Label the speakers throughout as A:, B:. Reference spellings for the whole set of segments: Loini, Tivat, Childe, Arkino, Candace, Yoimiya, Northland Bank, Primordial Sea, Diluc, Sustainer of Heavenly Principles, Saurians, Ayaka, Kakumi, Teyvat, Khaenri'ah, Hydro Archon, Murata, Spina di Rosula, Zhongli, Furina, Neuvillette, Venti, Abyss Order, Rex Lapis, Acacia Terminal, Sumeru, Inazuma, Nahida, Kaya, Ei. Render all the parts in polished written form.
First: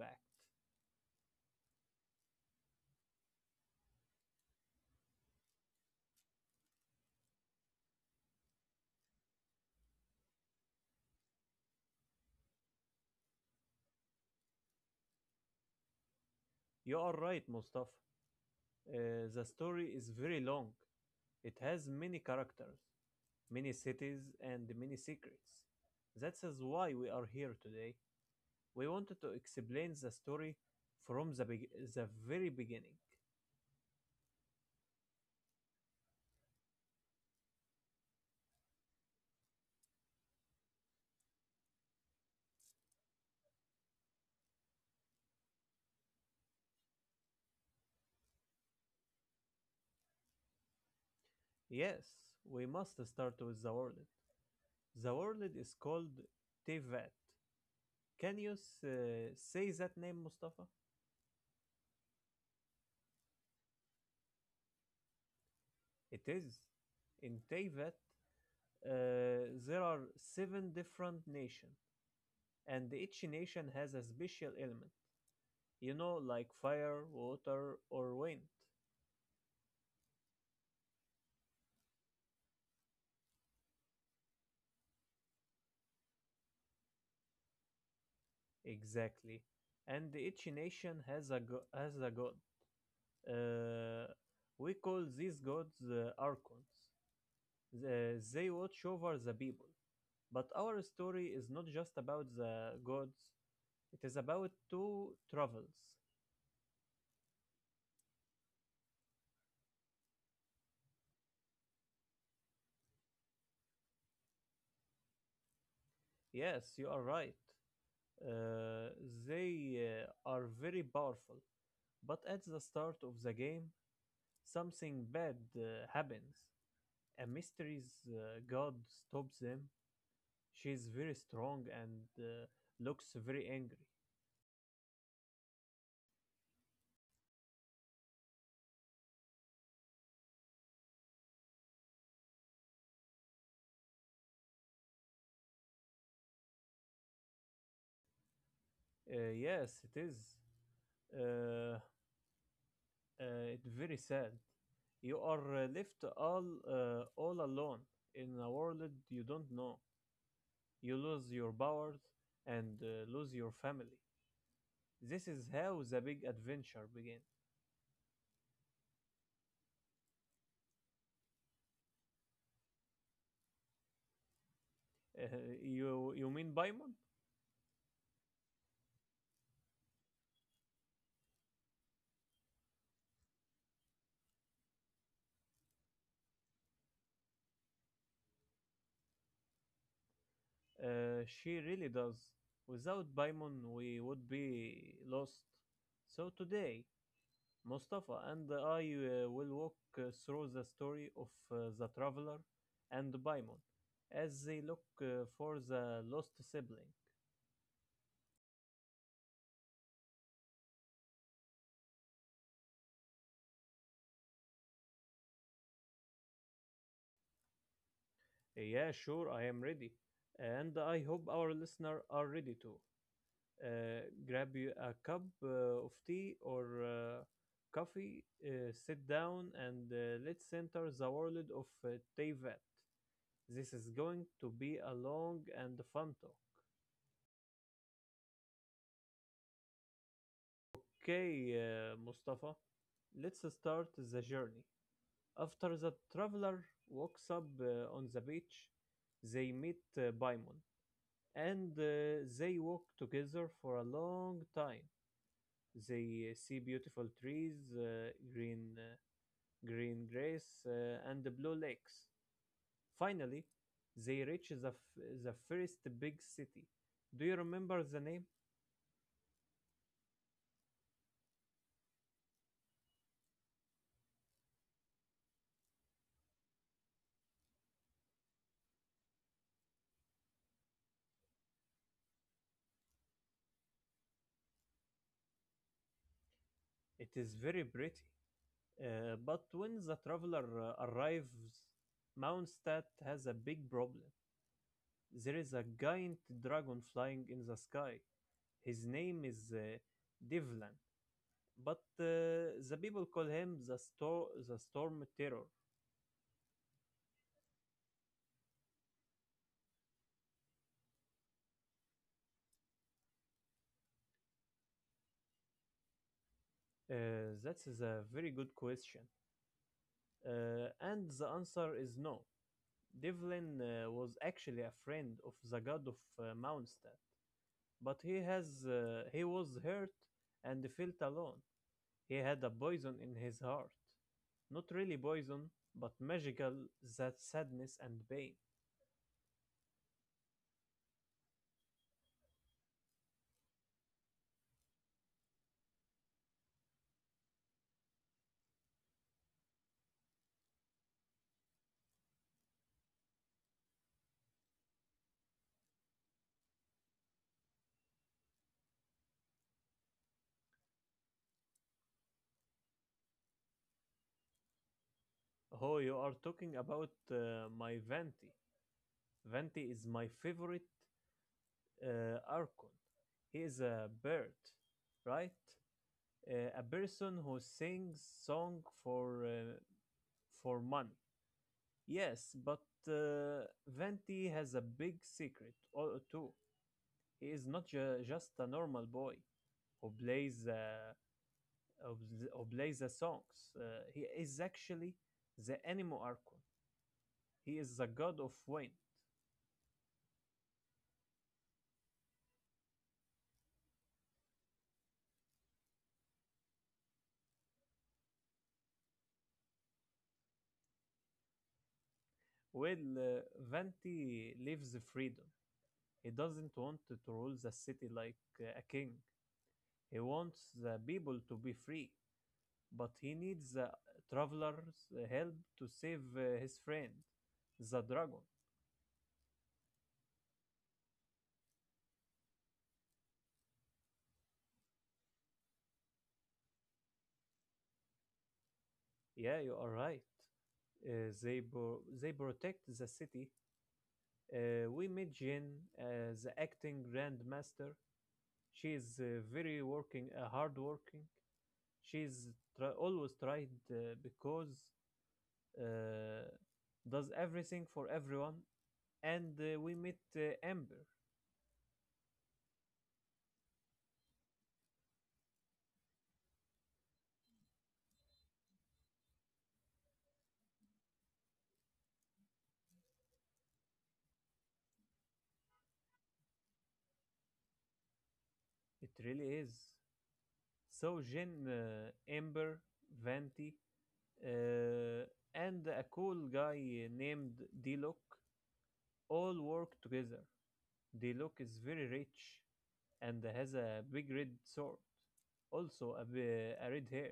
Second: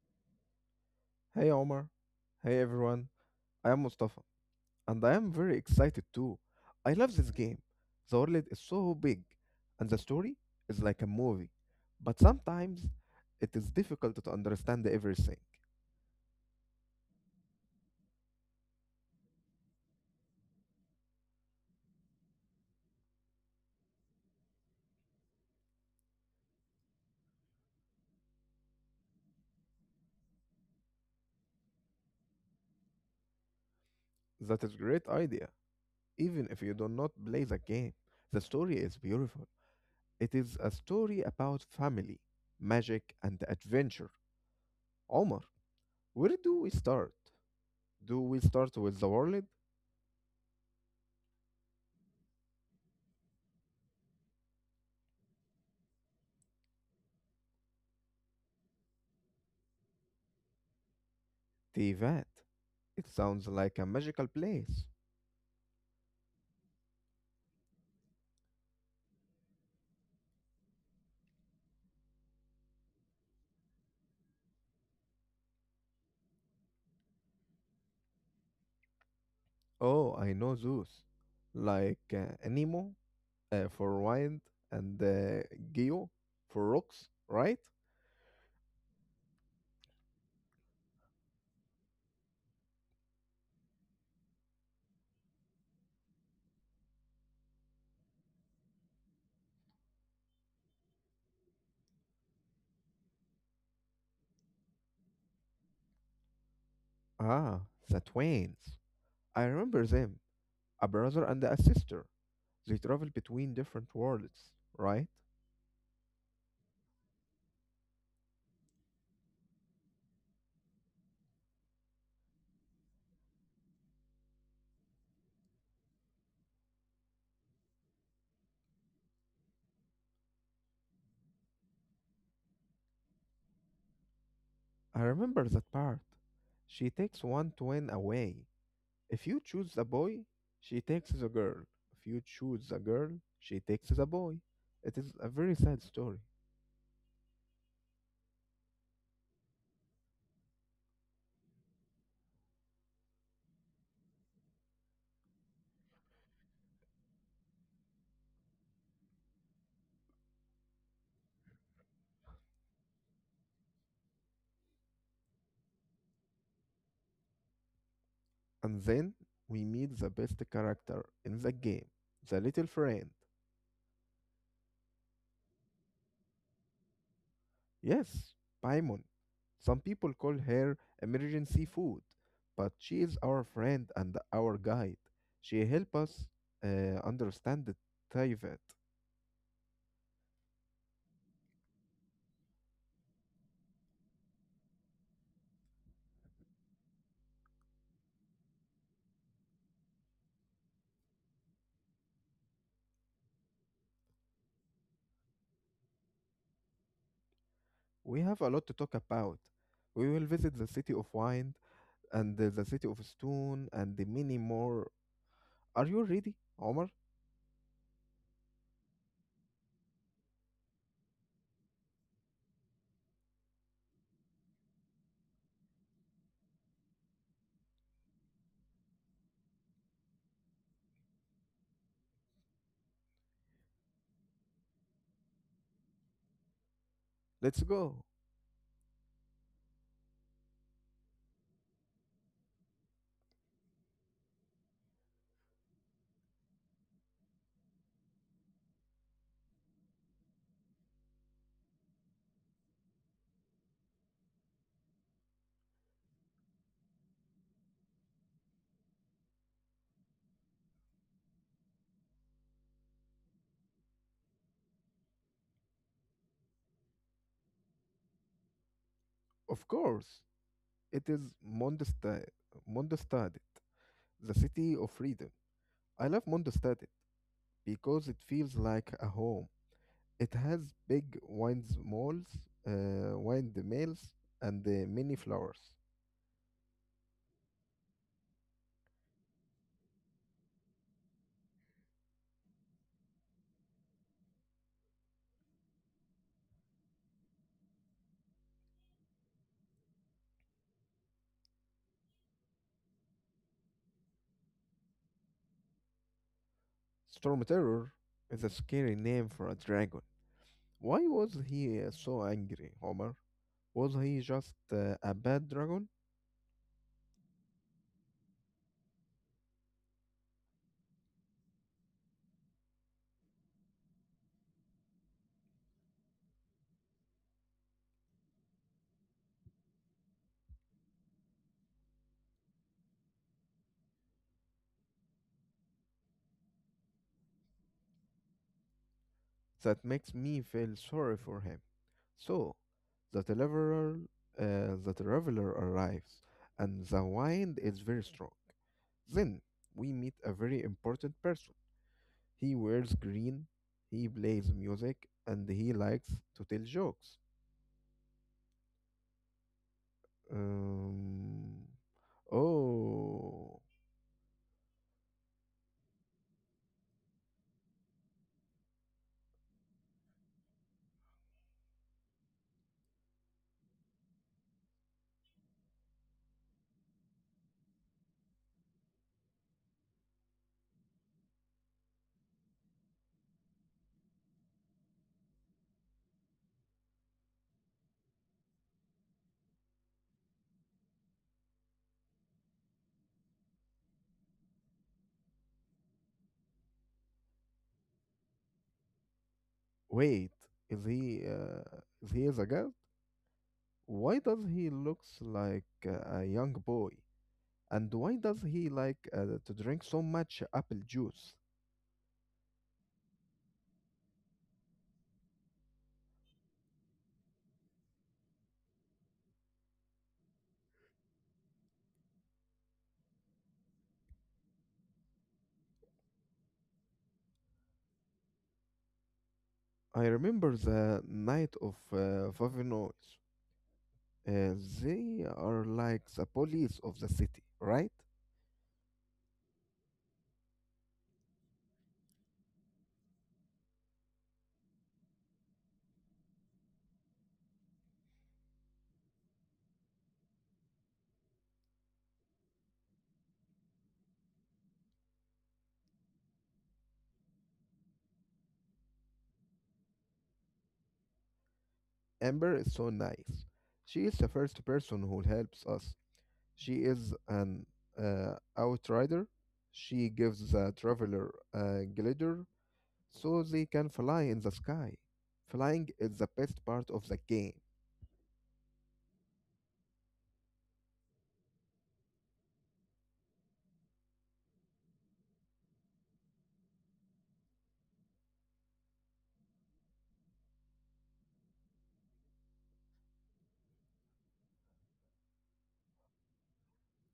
A: Impact.
B: Hey Omar. Hey everyone. I am Mustafa and I am very excited too. I love this game. The world is so big and the story is like a movie. But sometimes it is difficult to understand everything.
A: You are right, Mustafa. The story is very long. It has many characters, many cities, and many secrets. That is why we are here today. We wanted to explain the story from the very beginning.
B: That is great idea. Even if you do not play the game, the story is beautiful. It is a story about family, magic and adventure. Omar, where do we start? Do we start with the world?
A: Yes, we must start with the world. The world is called Teyvat. Can you say that name, Mustafa?
B: Tivat. It sounds like a magical place.
A: It is. In Teyvat, there are seven different nations, and each nation has a special element. You know, like fire, water, or wind.
B: Oh, I know those. Like Nemo for wind and Geo for rocks, right?
A: Exactly. And each nation has a god. Uh, we call these gods archons. They watch over the people. But our story is not just about the gods. It is about two travels.
B: Ah, the twins. I remember them, a brother and a sister. They travel between different worlds, right?
A: Yes, you are right. Uh, they are very powerful, but at the start of the game, something bad happens. A mystery's god stops them. She is very strong and looks very angry.
B: I remember that part. She takes one twin away. If you choose the boy, she takes the girl. If you choose the girl, she takes the boy. It is a very sad story.
A: Yes, it is. Uh, uh, it's very sad. You are left all alone in a world you don't know. You lose your powers and lose your family. This is how the big adventure begins.
B: And then we meet the best character in the game, the little friend.
A: Uh, you mean Paimon?
B: Yes, Paimon. Some people call her emergency food, but she is our friend and our guide. She helps us understand the Teyvat.
A: She really does. Without Paimon, we would be lost. So today, Mustafa and I will walk through the story of the traveler and Paimon as they look for the lost sibling.
B: We have a lot to talk about. We will visit the city of Wind and the city of Stone and the many more. Are you ready, Omar?
A: Yeah, sure, I am ready. And I hope our listener are ready too. uh, Grab you a cup of tea or coffee, sit down, and let's enter the world of Teyvat. This is going to be a long and fun talk.
B: Let's go.
A: Okay, Mustafa, let's start the journey. After the traveler walks up on the beach, they meet Baimon and they walk together for a long time. They see beautiful trees, Green Grace, and the Blue Lakes. Finally, they reach the first big city. Do you remember the name?
B: Of course. It is Mondstadt. Mondstadt. The City of Freedom. I love Mondstadt because it feels like a home. It has big wines malls, windmills, and many flowers.
A: It is very pretty. But when the traveler arrives, Mountstadt has a big problem. There is a giant dragon flying in the sky. His name is Divlan, but the people call him the Storm Terror.
B: Storm Terror is a scary name for a dragon. Why was he so angry, Homer? Was he just a bad dragon?
A: That is a very good question. And the answer is no. Devlin was actually a friend of the god of Mondstadt, but he was hurt and felt alone. He had a poison in his heart, not really poison, but magical, that sadness and pain.
B: That makes me feel sorry for him. So the deliverer, the traveler arrives, and the wind is very strong. Then we meet a very important person. He wears green, he plays music, and he likes to tell jokes. Um, oh,
A: Oh, you are talking about my Venti. Venti is my favorite Archon. He is a bird, right? A person who sings song for money. Yes, but Venti has a big secret too. He is not just a normal boy who plays who plays the songs. He is actually the animo archon. He is the god of wind.
B: wait, is he is he a god? Why does he looks like a young boy? And why does he like to drink so much apple juice?
A: Well, Venti lives freedom. He doesn't want to rule the city like a king. He wants the people to be free, but he needs the traveler's help to save his friend, the dragon.
B: I remember the night of Vavenois. Uh, they are like the police of the city, right?
A: Yeah, you are right. They protect the city. We meet Jin, the acting Grand Master. She is hard working. She's always tried because uh, does everything for everyone, and we meet Amber.
B: Amber is so nice. She is the first person who helps us. She is an outrider. She gives the traveler a glider so they can fly in the sky. Flying is the best part of the game.
A: It really is. So Jin, Amber, Vanti, uh, and a cool guy named Dilok all work together. Dilok is very rich and has a big red sword, also a red hair.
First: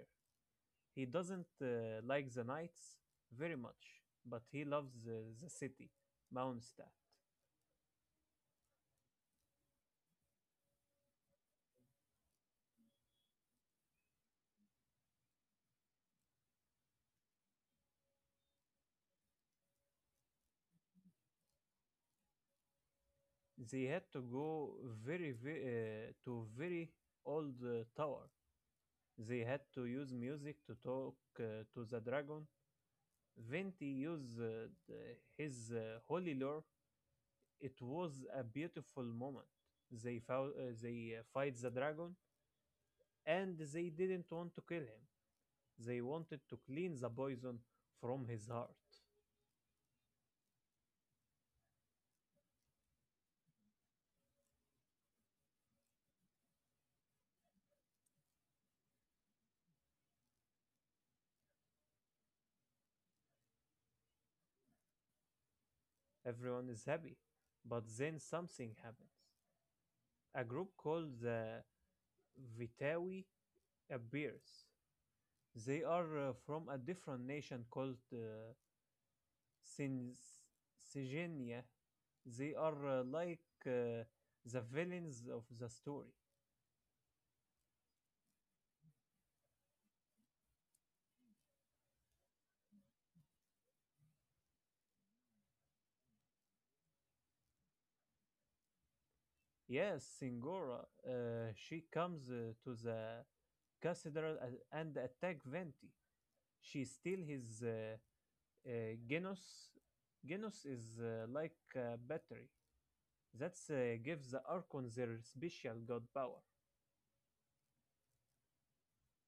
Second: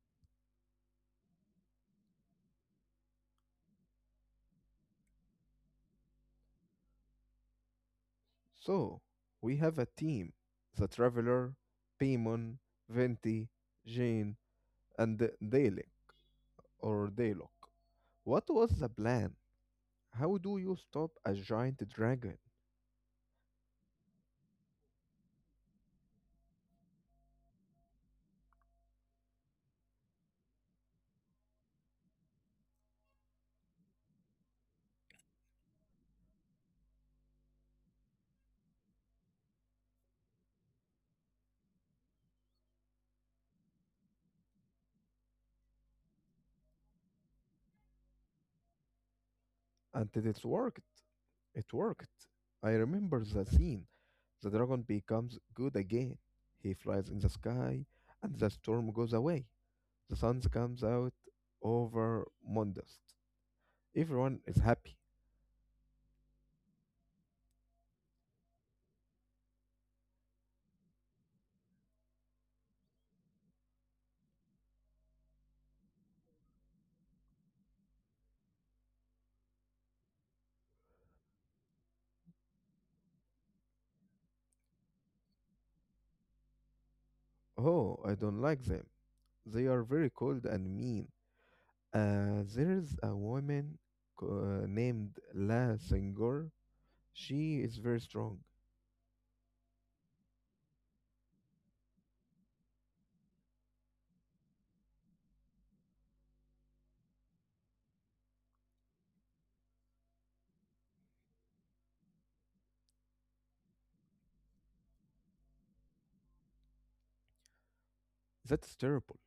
A: He doesn't like the knights very much, but he loves the city, Mondstadt.
B: So, we have a team the Traveler, Paimon, Venti, Jane, and Dalek or Dalok. What was the plan? How do you stop a giant dragon?
A: They had to go very old tower. They had to use music to talk to the dragon. Venti used his holy lore. It was a beautiful moment. They fight the dragon, and they didn't want to kill him. They wanted to clean the poison from his heart.
B: Until it worked. It worked. I remember the scene. The dragon becomes good again. He flies in the sky, and the storm goes away. The sun comes out over Mondust. Everyone is happy.
A: Everyone is happy, but then something happens. A group called the Vitawi appears. They are from a different nation called Sin- Sigenia. They are like uh, the villains of the story.
B: Oh, I don't like them. They are very cold and mean. There is a woman named La Senghor. She is very strong.
A: Yes, Singora. She comes to the cathedral and attack Venti. She steals his uh, Genos. Genos is like a battery. That gives the Archon their special god power.
B: That's terrible.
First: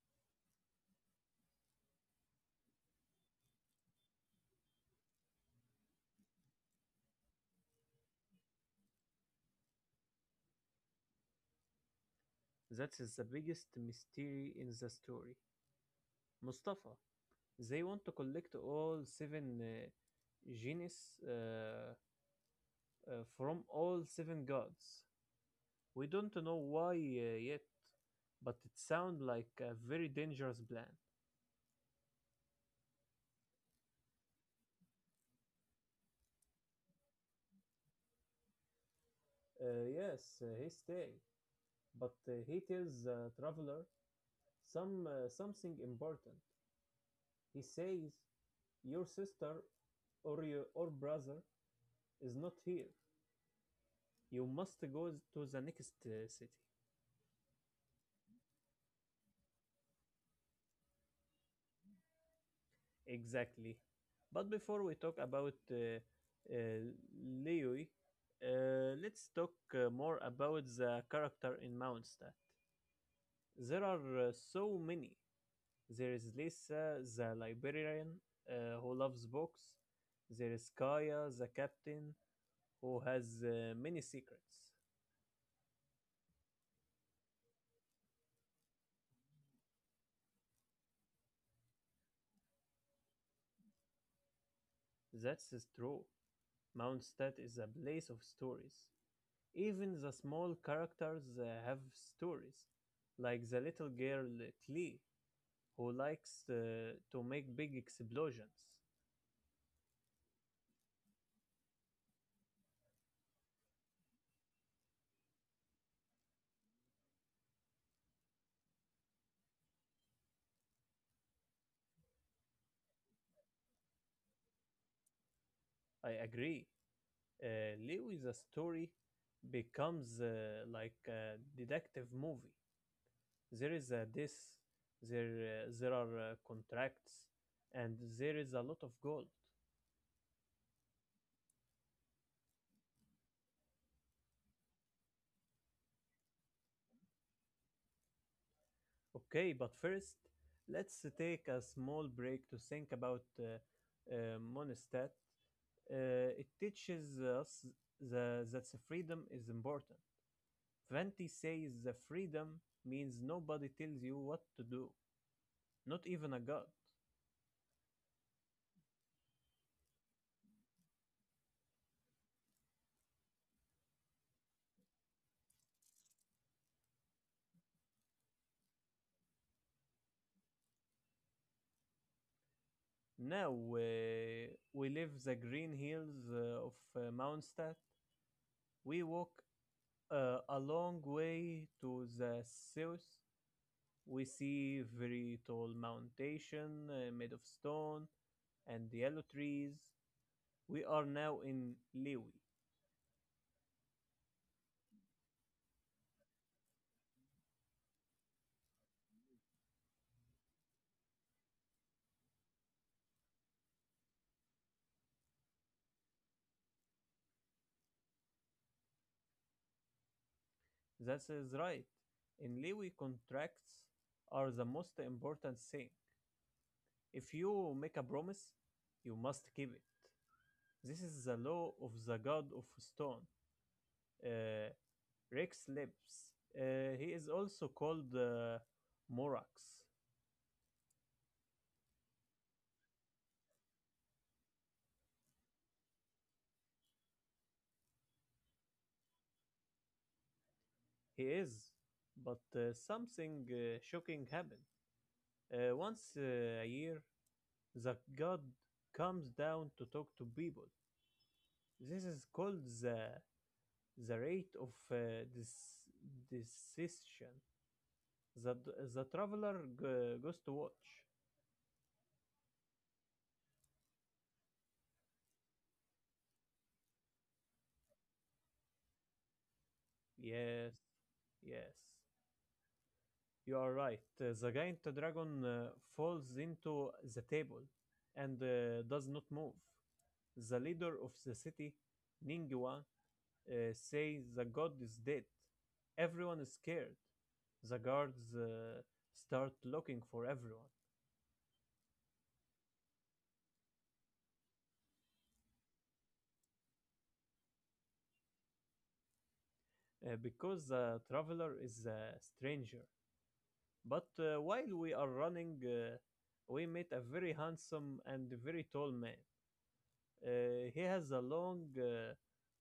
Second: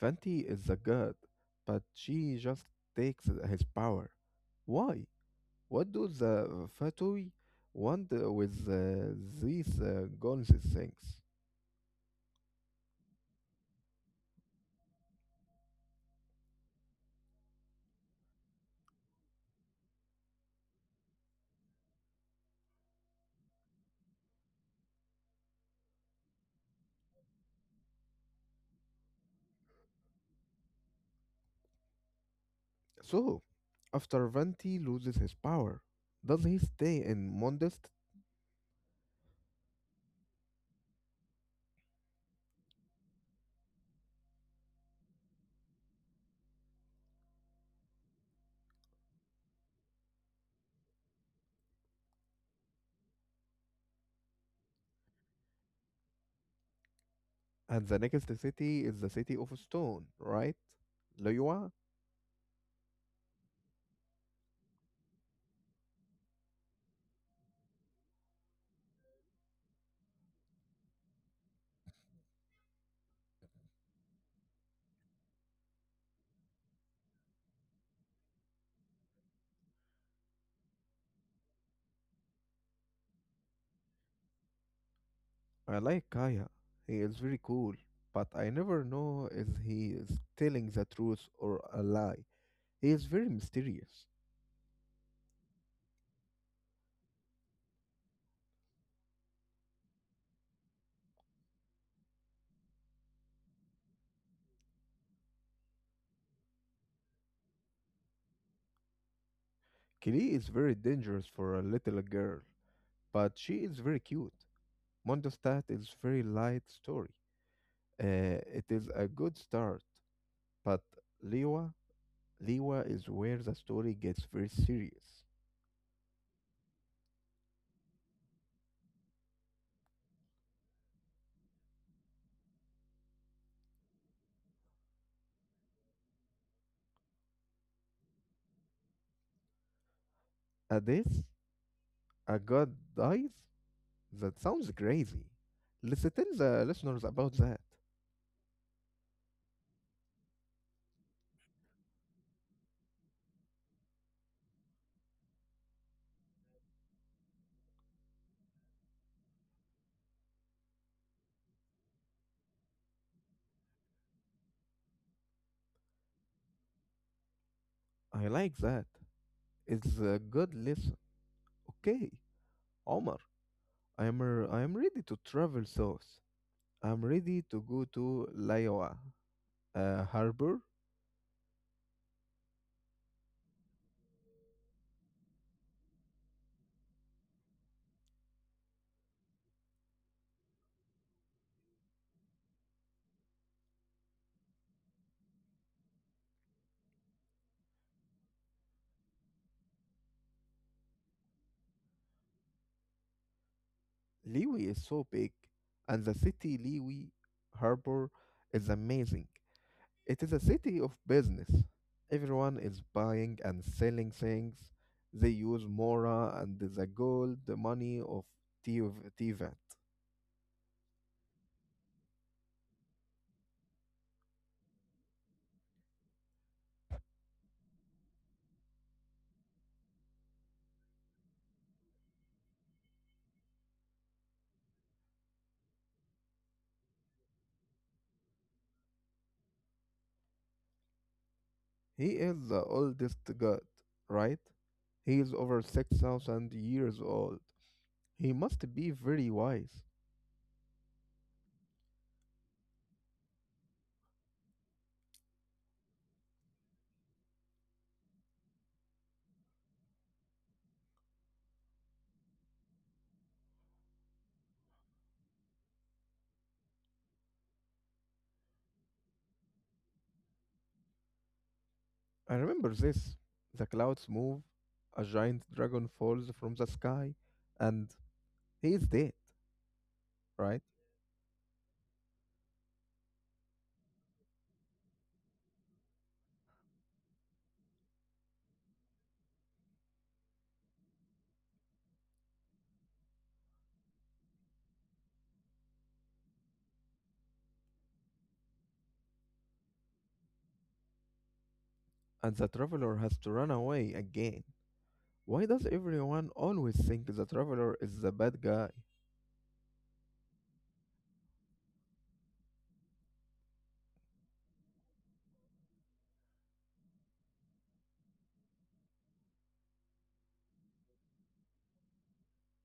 B: Fenty is a god, but she just takes his power. Why? What do the Fatui want with these guns things?
A: That is the biggest mystery in the story. Mustafa, they want to collect all seven genies uh, from all seven gods. We don't know why yet, but it sounds like a very dangerous plan.
B: So, after Venti loses his power, does he stay in Mondest?
A: Yes, he stay, but he tells traveler something important. He says, "Your sister or your or brother is not here. You must go to the next city."
B: And the next city is the city of stone, right? Liyue?
A: Exactly. But before we talk about uh, Leoi, let's talk more about the character in Mount Star. There are so many. There is Lisa, the librarian, who loves books. There is Kaya, the captain, who has many secrets.
B: I like Kaya. He is very cool, but I never know if he is telling the truth or a lie. He is very mysterious.
A: That's is true. Mountstadt is a place of stories. Even the small characters have stories, like the little girl Clee, who likes to make big explosions.
B: Kili is very dangerous for a little girl, but she is very cute. Mondostat is very light story. It is a good start, but Liwa, Liwa is where the story gets very serious.
A: I agree. Leo is a story becomes like a detective movie. there is a this there are contracts, and there is a lot of gold.
B: A death, a god dies. That sounds crazy. Listen, tell the listeners about that.
A: Okay, but first, let's take a small break to think about monistat. uh, it teaches us that the freedom is important. Venti says the freedom means nobody tells you what to do, not even a god.
B: I like that. It's a good lesson. Okay, Omar, I am ready to travel south. I'm ready to go to Liwa harbor.
A: Now we leave the green hills of Mondstadt. We walk a long way to the south, we see very tall mountain made of stone and yellow trees. We are now in Lewi.
B: Liwi is so big, and the city Liwi harbor is amazing. It is a city of business. Everyone is buying and selling things. They use Mora and the gold money of Tivat.
A: That is right. In Lewi, contracts are the most important thing. If you make a promise, you must keep it. This is the law of the god of stone, uh, Rex Lips. He is also called Morax.
B: He is the oldest god, right? He is over 6,000 years old. He must be very wise.
A: He is, but something shocking happened. Once a year, the god comes down to talk to people. This is called the rate of this decision. The the traveler goes to watch.
B: I remember this. The clouds move, a giant dragon falls from the sky, and he is dead, right?
A: Yes, yes, you are right. The giant dragon falls into the table, and does not move. The leader of the city, Ningguan, say the god is dead. Everyone is scared. The guards start looking for everyone
B: And the traveler has to run away again. Why does everyone always think the traveler is the bad guy?
A: because the traveler is a stranger. But while we are running, we meet a very handsome and very tall man. He has a long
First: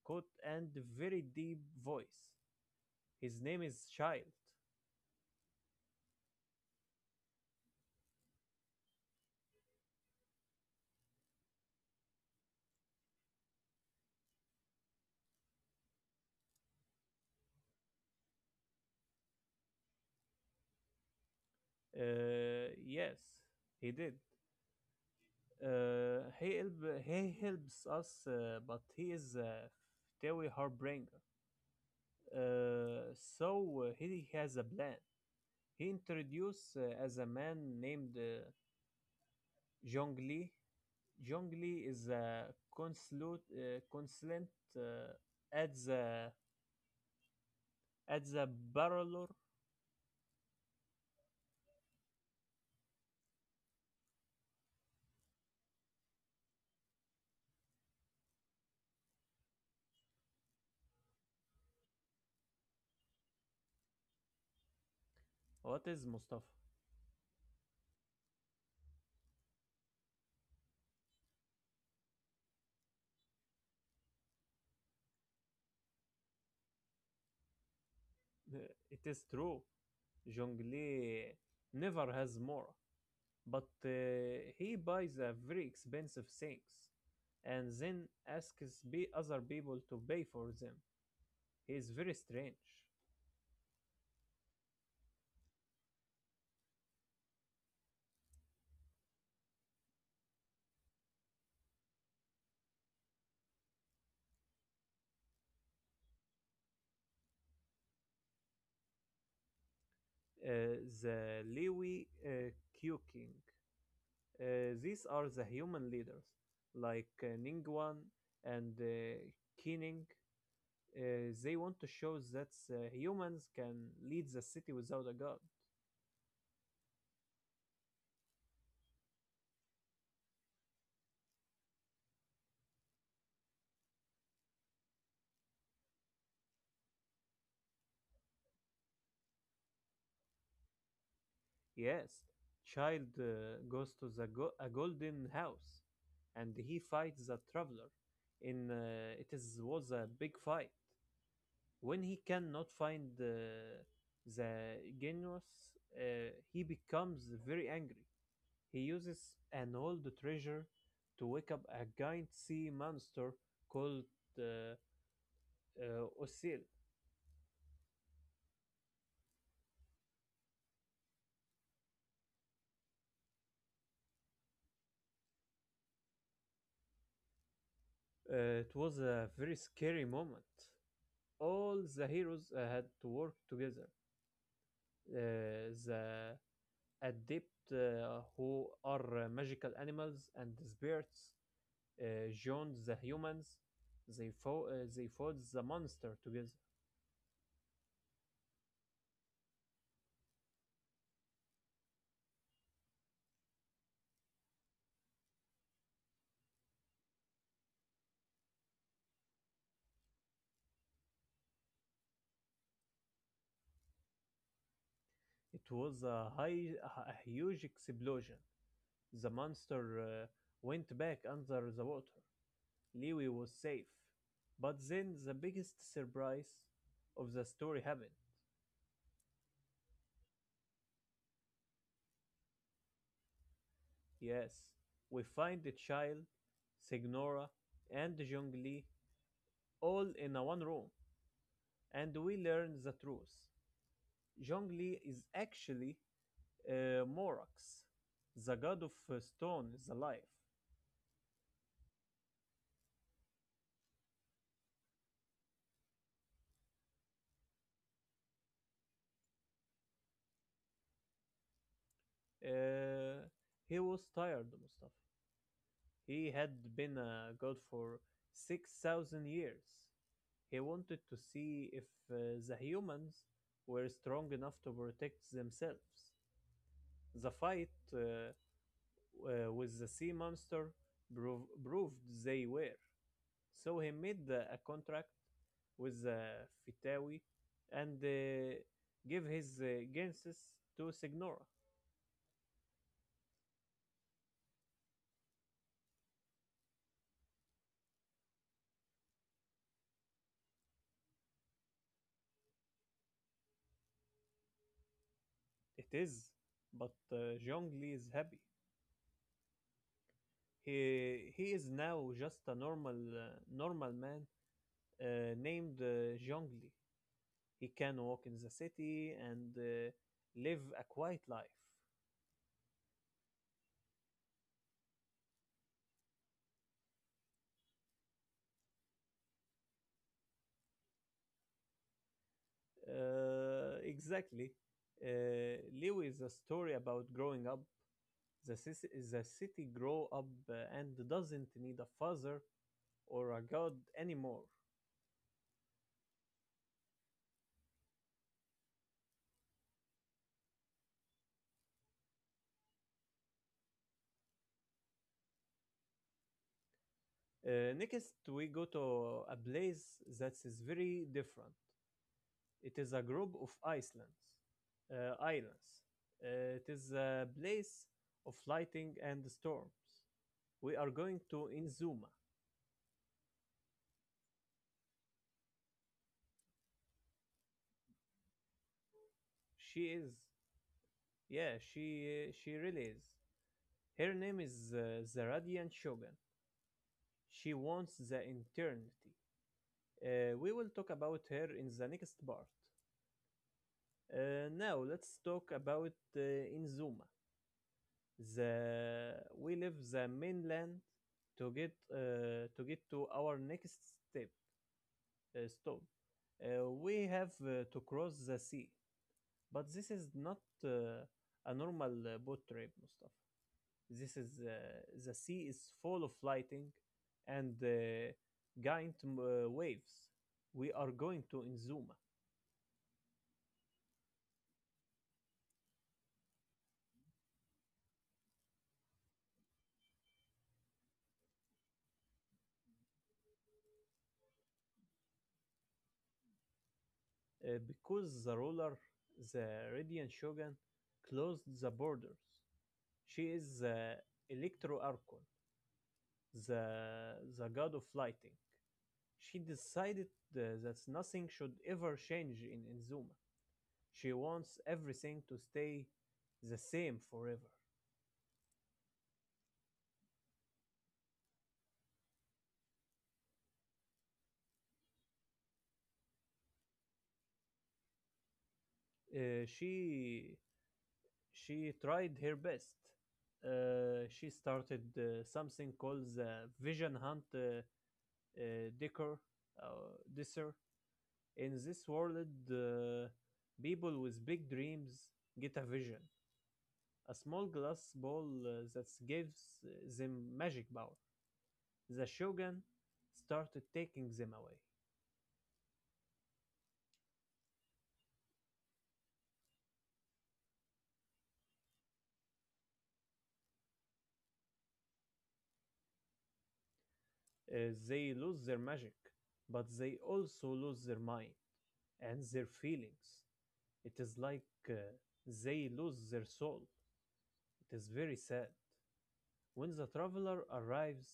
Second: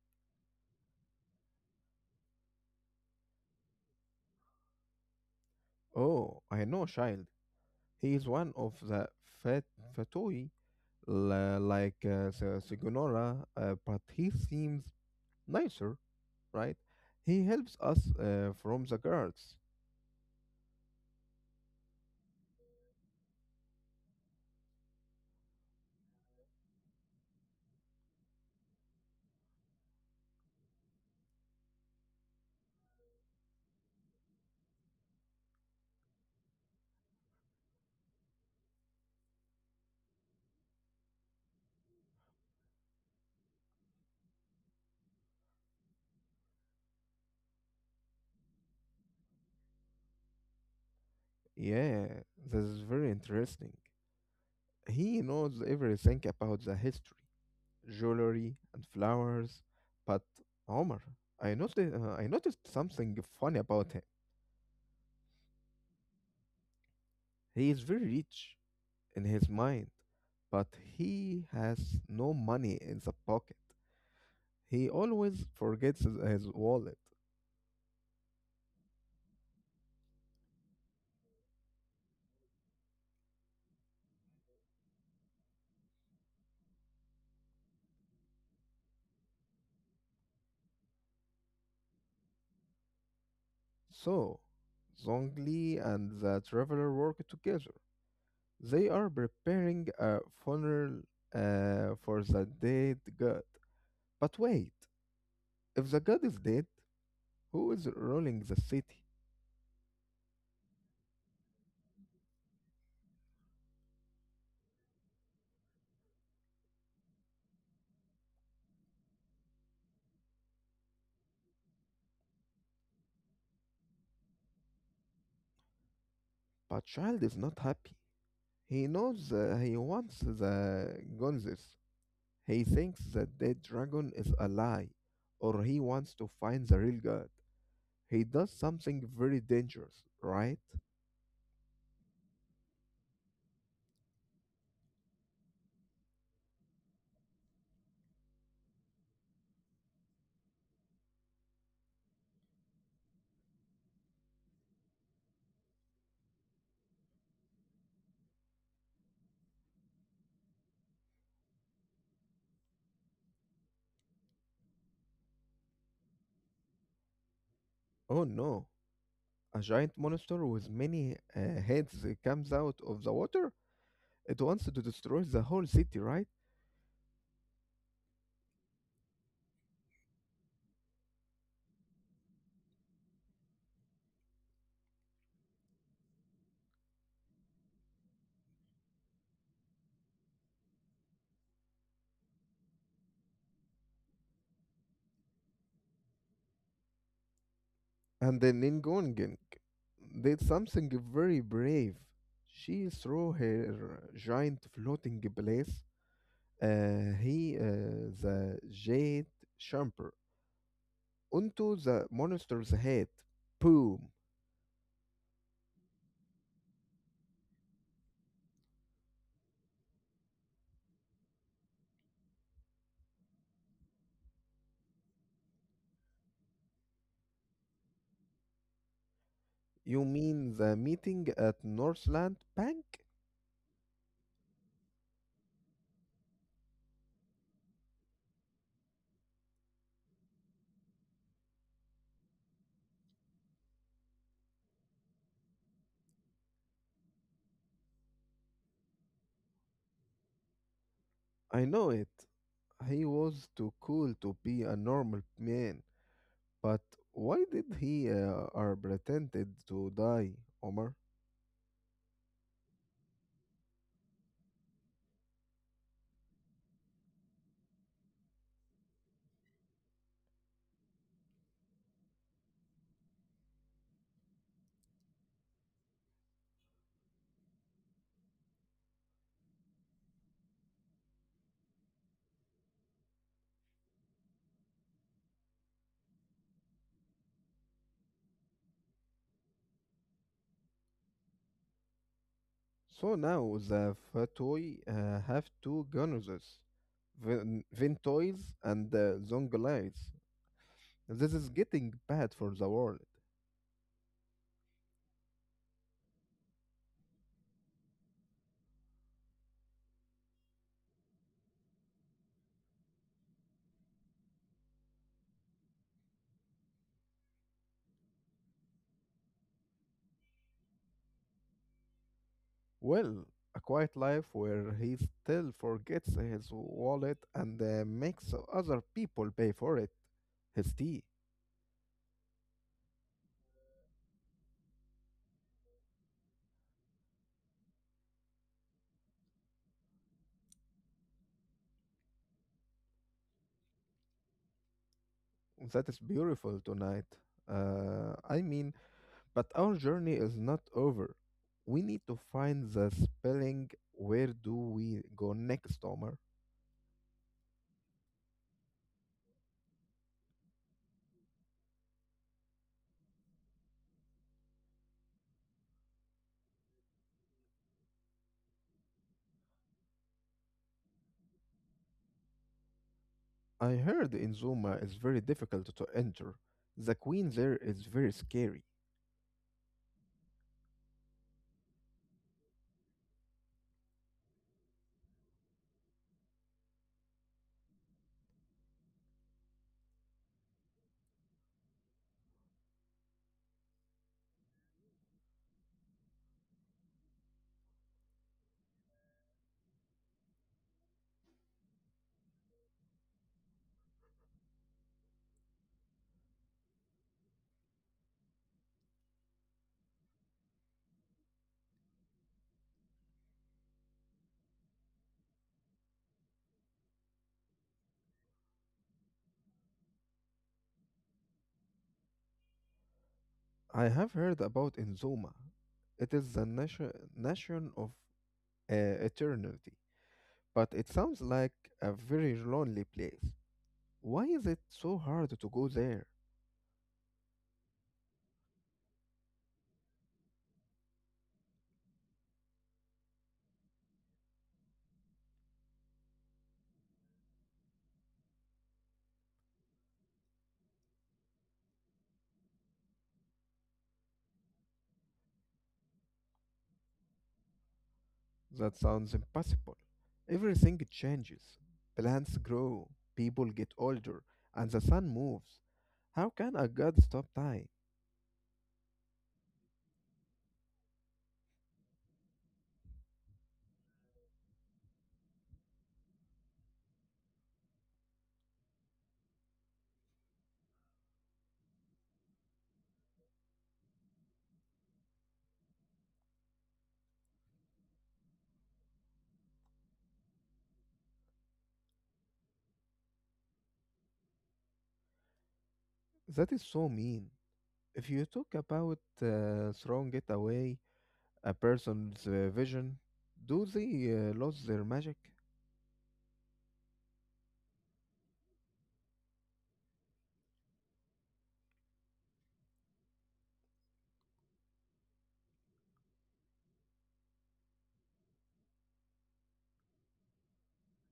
A: coat and very deep voice. His name is Child.
B: Oh, I know, child. He is one of the fat fatui, like the Sigonora, but he seems nicer, right? He helps us from the guards.
A: Yes, he did. Uh, he help, he helps us, but he is a fairy harbinger. Uh, so he has a plan. He introduced as a man named Zhongli Li. Is a consultant uh, at the Barolor.
B: Yeah, this is very interesting. He knows everything about the history, jewelry, and flowers. But Omar, I noticed something funny about him.
A: What is Mustafa?
B: He is very rich in his mind, but he has no money in the pocket. He always forgets his wallet.
A: It is true. Zhongli never has more. But he buys a very expensive things and then asks be other people to pay for them. He is very strange.
B: So, Zhongli and the traveler work together. They are preparing a funeral for the dead god. But wait, if the god is dead, who is ruling the city.
A: The Liwi Q King. These are the human leaders, like Ningguan and Qining. They want to show that humans can lead the city without a god.
B: But Child is not happy. He knows he wants the Gonzes. He thinks the dead dragon is a lie, or he wants to find the real god. He does something very dangerous, right?
A: Yes, Child goes to a golden house, and he fights the traveler. In it is was a big fight. When he cannot find the genius, he becomes very angry. He uses an old treasure to wake up a giant sea monster called uh, Osil.
B: Oh no! A giant monster with many heads comes out of the water. It wants to destroy the whole city, right?
A: It was a very scary moment. All the heroes had to work together, the adept who are magical animals and spirits uh, joined the humans. They fought the monster together.
B: And then Ningongen did something very brave. She threw her giant floating place the jade chamber, onto the monster's head. Boom.
A: It was a huge explosion. The monster went back under the water. Lewy was safe. But then the biggest surprise of the story happened.
B: You mean the meeting at Northland Bank?
A: Yes, we find the child, Signora, and Zhongli all in a one room, and we learn the truth. Zhongli is actually Morax, the god of stone, the life.
B: I know it. He was too cool to be a normal man. But why did he are pretended to die, Omar?
A: Uh, he was tired, Mustafa. He had been a god for 6,000 years. He wanted to see if uh, the humans were strong enough to protect themselves. The fight with the sea monster proved they were. So he made a contract with the Fitawi and give his Genesis to Signora.
B: So now the Fatoi have two gunners, Ventoys and Zonglites. This is getting bad for the world.
A: It is, but Zhongli is happy. He is now just a normal man named Zhongli. He can walk in the city and live a quiet life.
B: Well, a quiet life where he still forgets his wallet and makes other people pay for it. His tea.
A: Exactly. Liu is a story about growing up. The, cis- the city grow up and doesn't need a father or a god anymore.
B: That is beautiful tonight. Uh, I mean, but our journey is not over. We need to find the spelling. Where do we go next, Omar?
A: Next, we go to a place that is very different. It is a group of islands. Islands. It is a place of lightning and storms. We are going to Inzuma.
B: I heard in is very difficult to enter. The queen there is very scary.
A: She is, yeah, she really is. Her name is the Radiant Shogun. She wants the eternity. We will talk about her in the next part. Now let's talk about Inzuma. The we leave the mainland to get to our next step stop. We have to cross the sea, but this is not uh, a normal boat trip, Mustafa. This is The sea is full of lighting and giant waves. We are going to Inzuma
B: I have heard about Inzuma. It is nation of uh, eternity, but it sounds like a very lonely place. Why is it so hard to go there?
A: because the ruler, the Radiant Shogun, closed the borders. She is the Electro Archon, the god of lighting. She decided that nothing should ever change in Inzuma. She wants everything to stay the same forever.
B: That sounds impossible. Everything changes. Plants grow, people get older, and the sun moves. How can a god stop time?
A: Uh, she she tried her best. She started something called the Vision Hunt Dicker uh, Disser. In this world, uh, people with big dreams get a vision. A small glass ball that gives them magic power. The Shogun started taking them away.
B: That is so mean. If you talk about throwing it away, a person's vision, do they lose their magic?
A: They lose their magic, but they also lose their mind and their feelings. It is like uh, they lose their soul. It is very sad. When the traveler arrives,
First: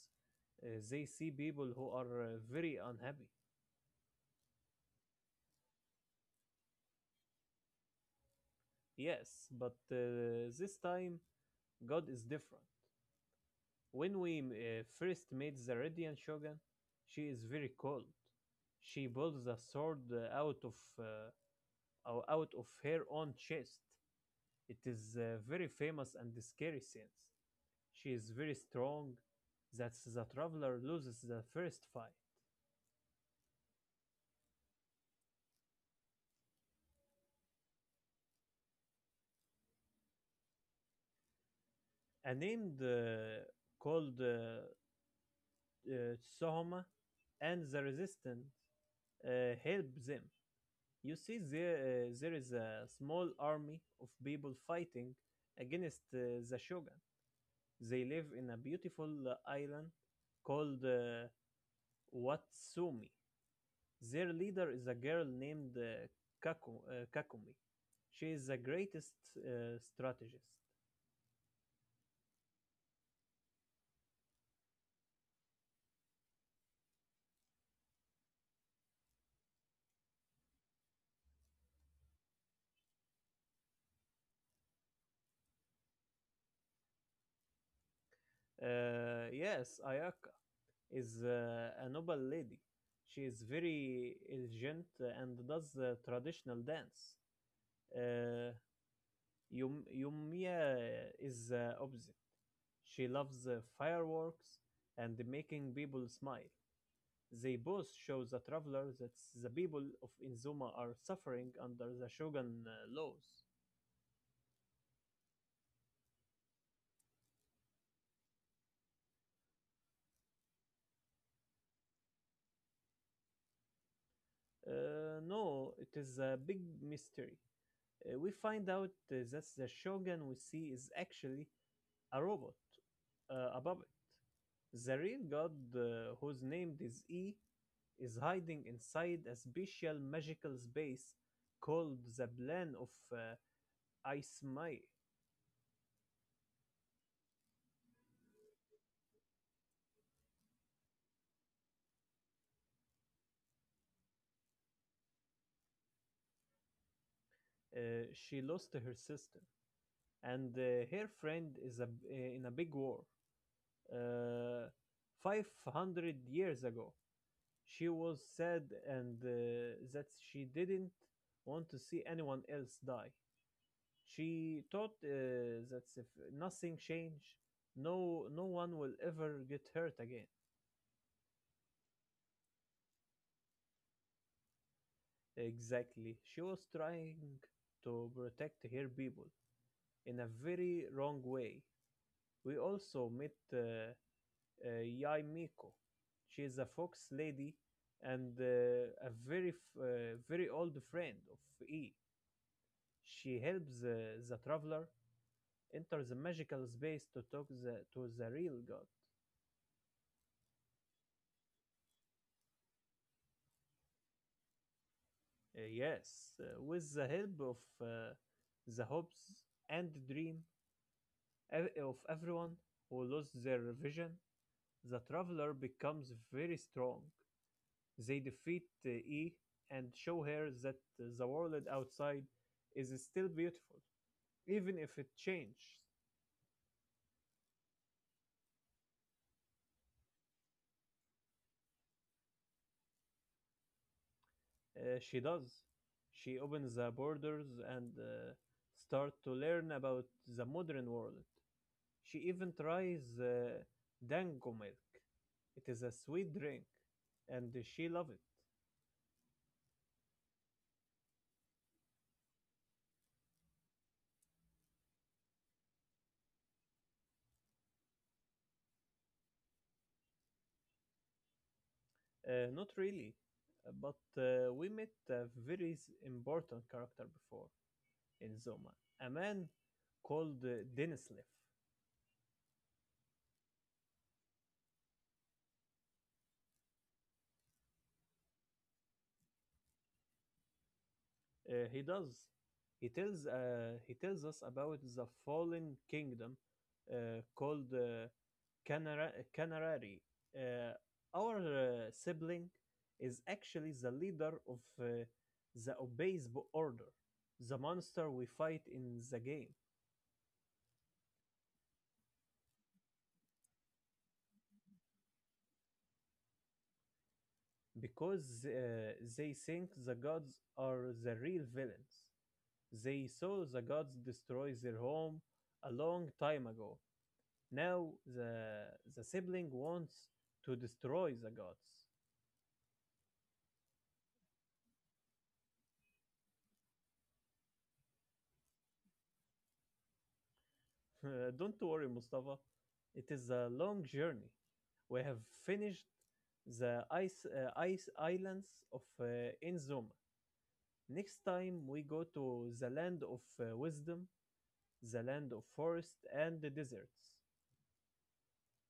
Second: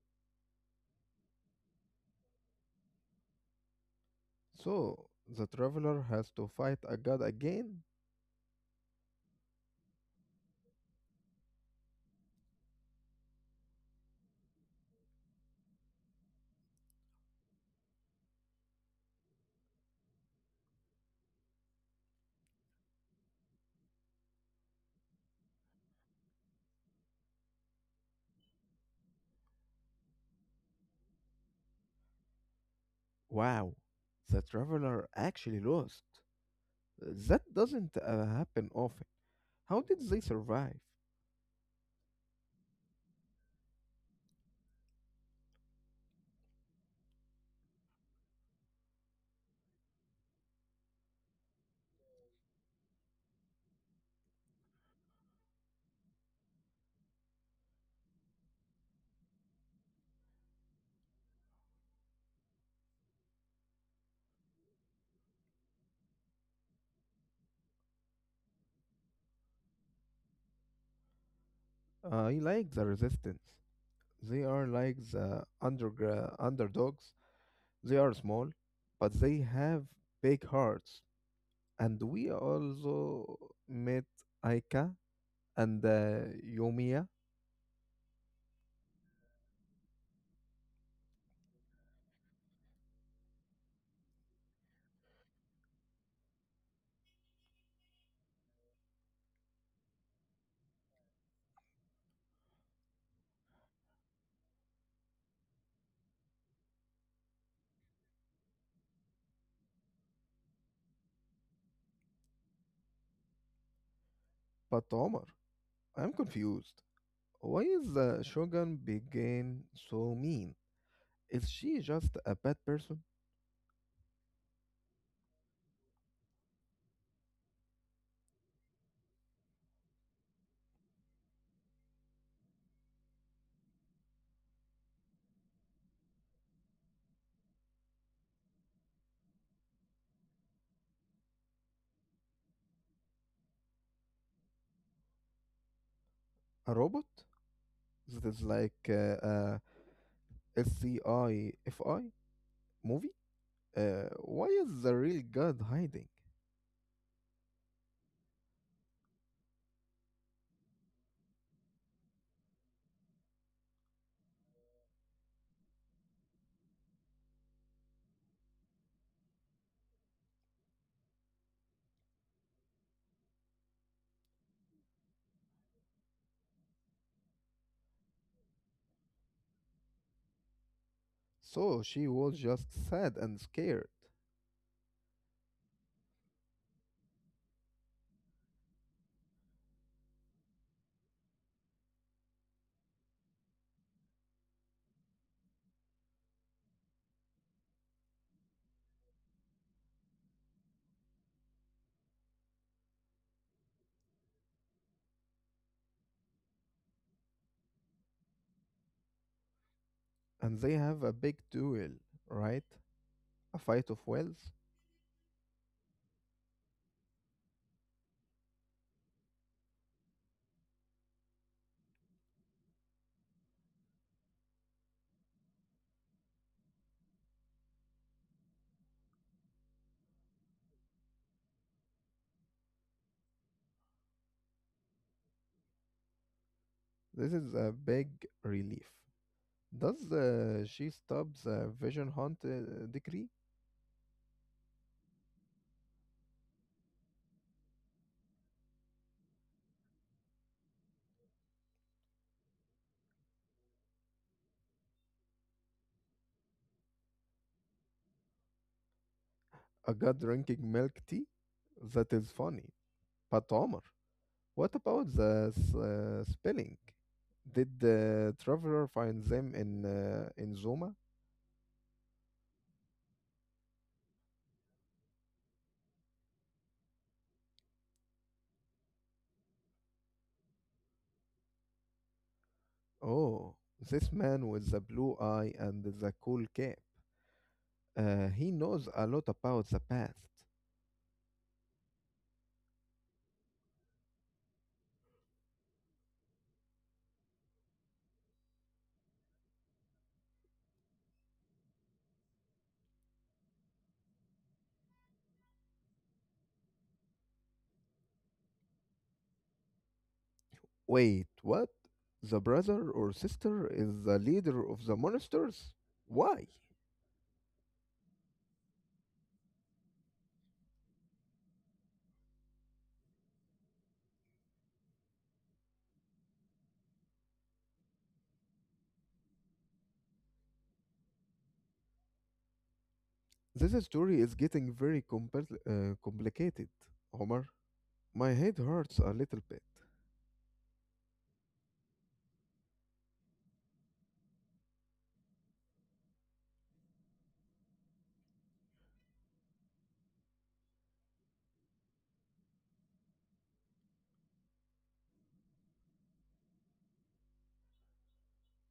A: they see people who are very unhappy.
B: So the traveler has to fight a god again?
A: Yes, but this time God is different. When we first meet the Radiant Shogun, she is very cold. She pulls a sword out of her own chest. It is a very famous and scary scene. She is very strong. That the traveler loses the first fight.
B: Wow, the traveler actually lost. That doesn't happen often. How did they survive?
A: A named called uh, Sohoma and the resistance help them. You see, there is a small army of people fighting against the shogun. They live in a beautiful island called Watsumi. Their leader is a girl named Kakumi. She is the greatest strategist.
B: I like the resistance. They are like the underdogs. They are small, but they have big hearts. And we also met Aika and Yomiya,
A: Yes, Ayaka is a noble lady. She is very elegant and does the traditional dance. Uh, Yumiya is the opposite. She loves fireworks and making people smile. They both show the traveler that the people of Inzuma are suffering under the shogun laws.
B: but Omar. I'm confused. Why is the Shogun Begin so mean? Is she just a bad person?
A: No, it is a big mystery. We find out that the shogun we see is actually a robot, a puppet. The real god, whose name is E, is hiding inside a special magical space called the Plane of Ismay.
B: A robot? That is like uh, sci-fi movie. Why is the real god hiding?
A: Uh, she lost her sister, and her friend in a big war. Uh, 500 years ago, she was sad and that she didn't want to see anyone else die. She thought that if nothing changed, no one will ever get hurt again.
B: So she was just sad and scared.
A: Exactly. She was trying to protect her people in a very wrong way. We also met Yaimiko. She is a fox lady and a very very old friend of E. She helps the traveler enter the magical space to to the real god.
B: And they have a big duel, right? A fight of wills.
A: Yes, with the help of uh, the hopes and dream of everyone who lost their vision, the Traveler becomes very strong; they defeat E and show her that the world outside is still beautiful, even if it changes.
B: This is a big relief. Does she stop the vision hunt decree?
A: She does. She opens the borders and start to learn about the modern world. She even tries dango milk. It is a sweet drink, and she loves it.
B: A god drinking milk tea? That is funny. But Omar, what about the spelling? Did the traveler find them in Zoma?
A: Not really, but we met a very important character before. In Zoma, a man called Denislev.
B: Oh, this man with the blue eye and the cool cap. He knows a lot about the past.
A: He does. He tells us about the fallen kingdom called Canarari. Uh, our sibling is actually the leader of the Obeisbo Order, the monster we fight in the game,
B: Wait, what? The brother or sister is the leader of the monsters? Why?
A: because they think the gods are the real villains. They saw the gods destroy their home a long time ago. Now the sibling wants to destroy the gods.
B: This story is getting very complicated, Omar. My head hurts a little bit.
A: Don't worry, Mustafa. It is a long journey. We have finished the ice islands of Inzuma. Next time we go to the land of wisdom, the land of forest and the deserts.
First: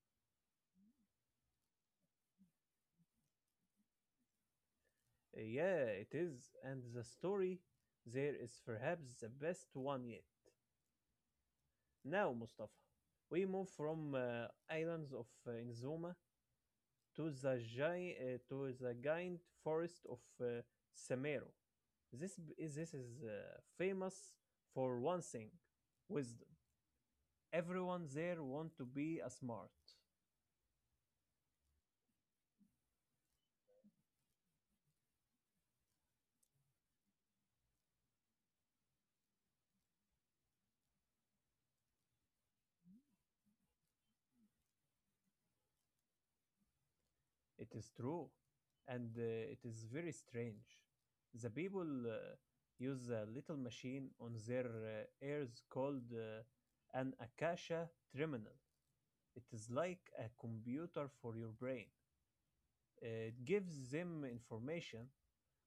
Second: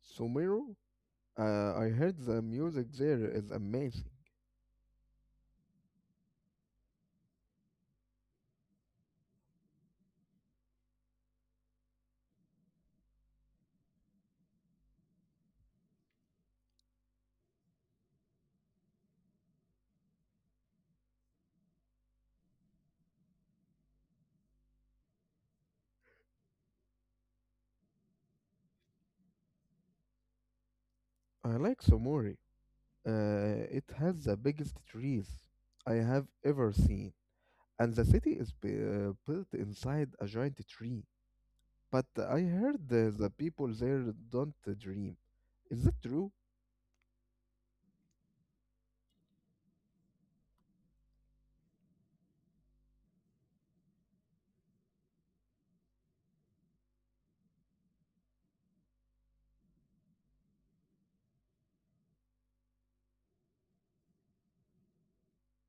B: Sumiro, I heard the music there is amazing.
A: Yeah, it is, and the story there is perhaps the best one yet. Now, Mustafa, we move from islands of Inzuma to the giant forest of Semero. This is famous for one thing, wisdom. Everyone there want to be a smart.
B: I like Somori. It has the biggest trees I have ever seen, and the city is built inside a giant tree. But I heard the people there don't dream. Is that true?
A: It is true, and it is very strange. The people use a little machine on their ears called an acacia terminal. It is like a computer for your brain. It gives them information,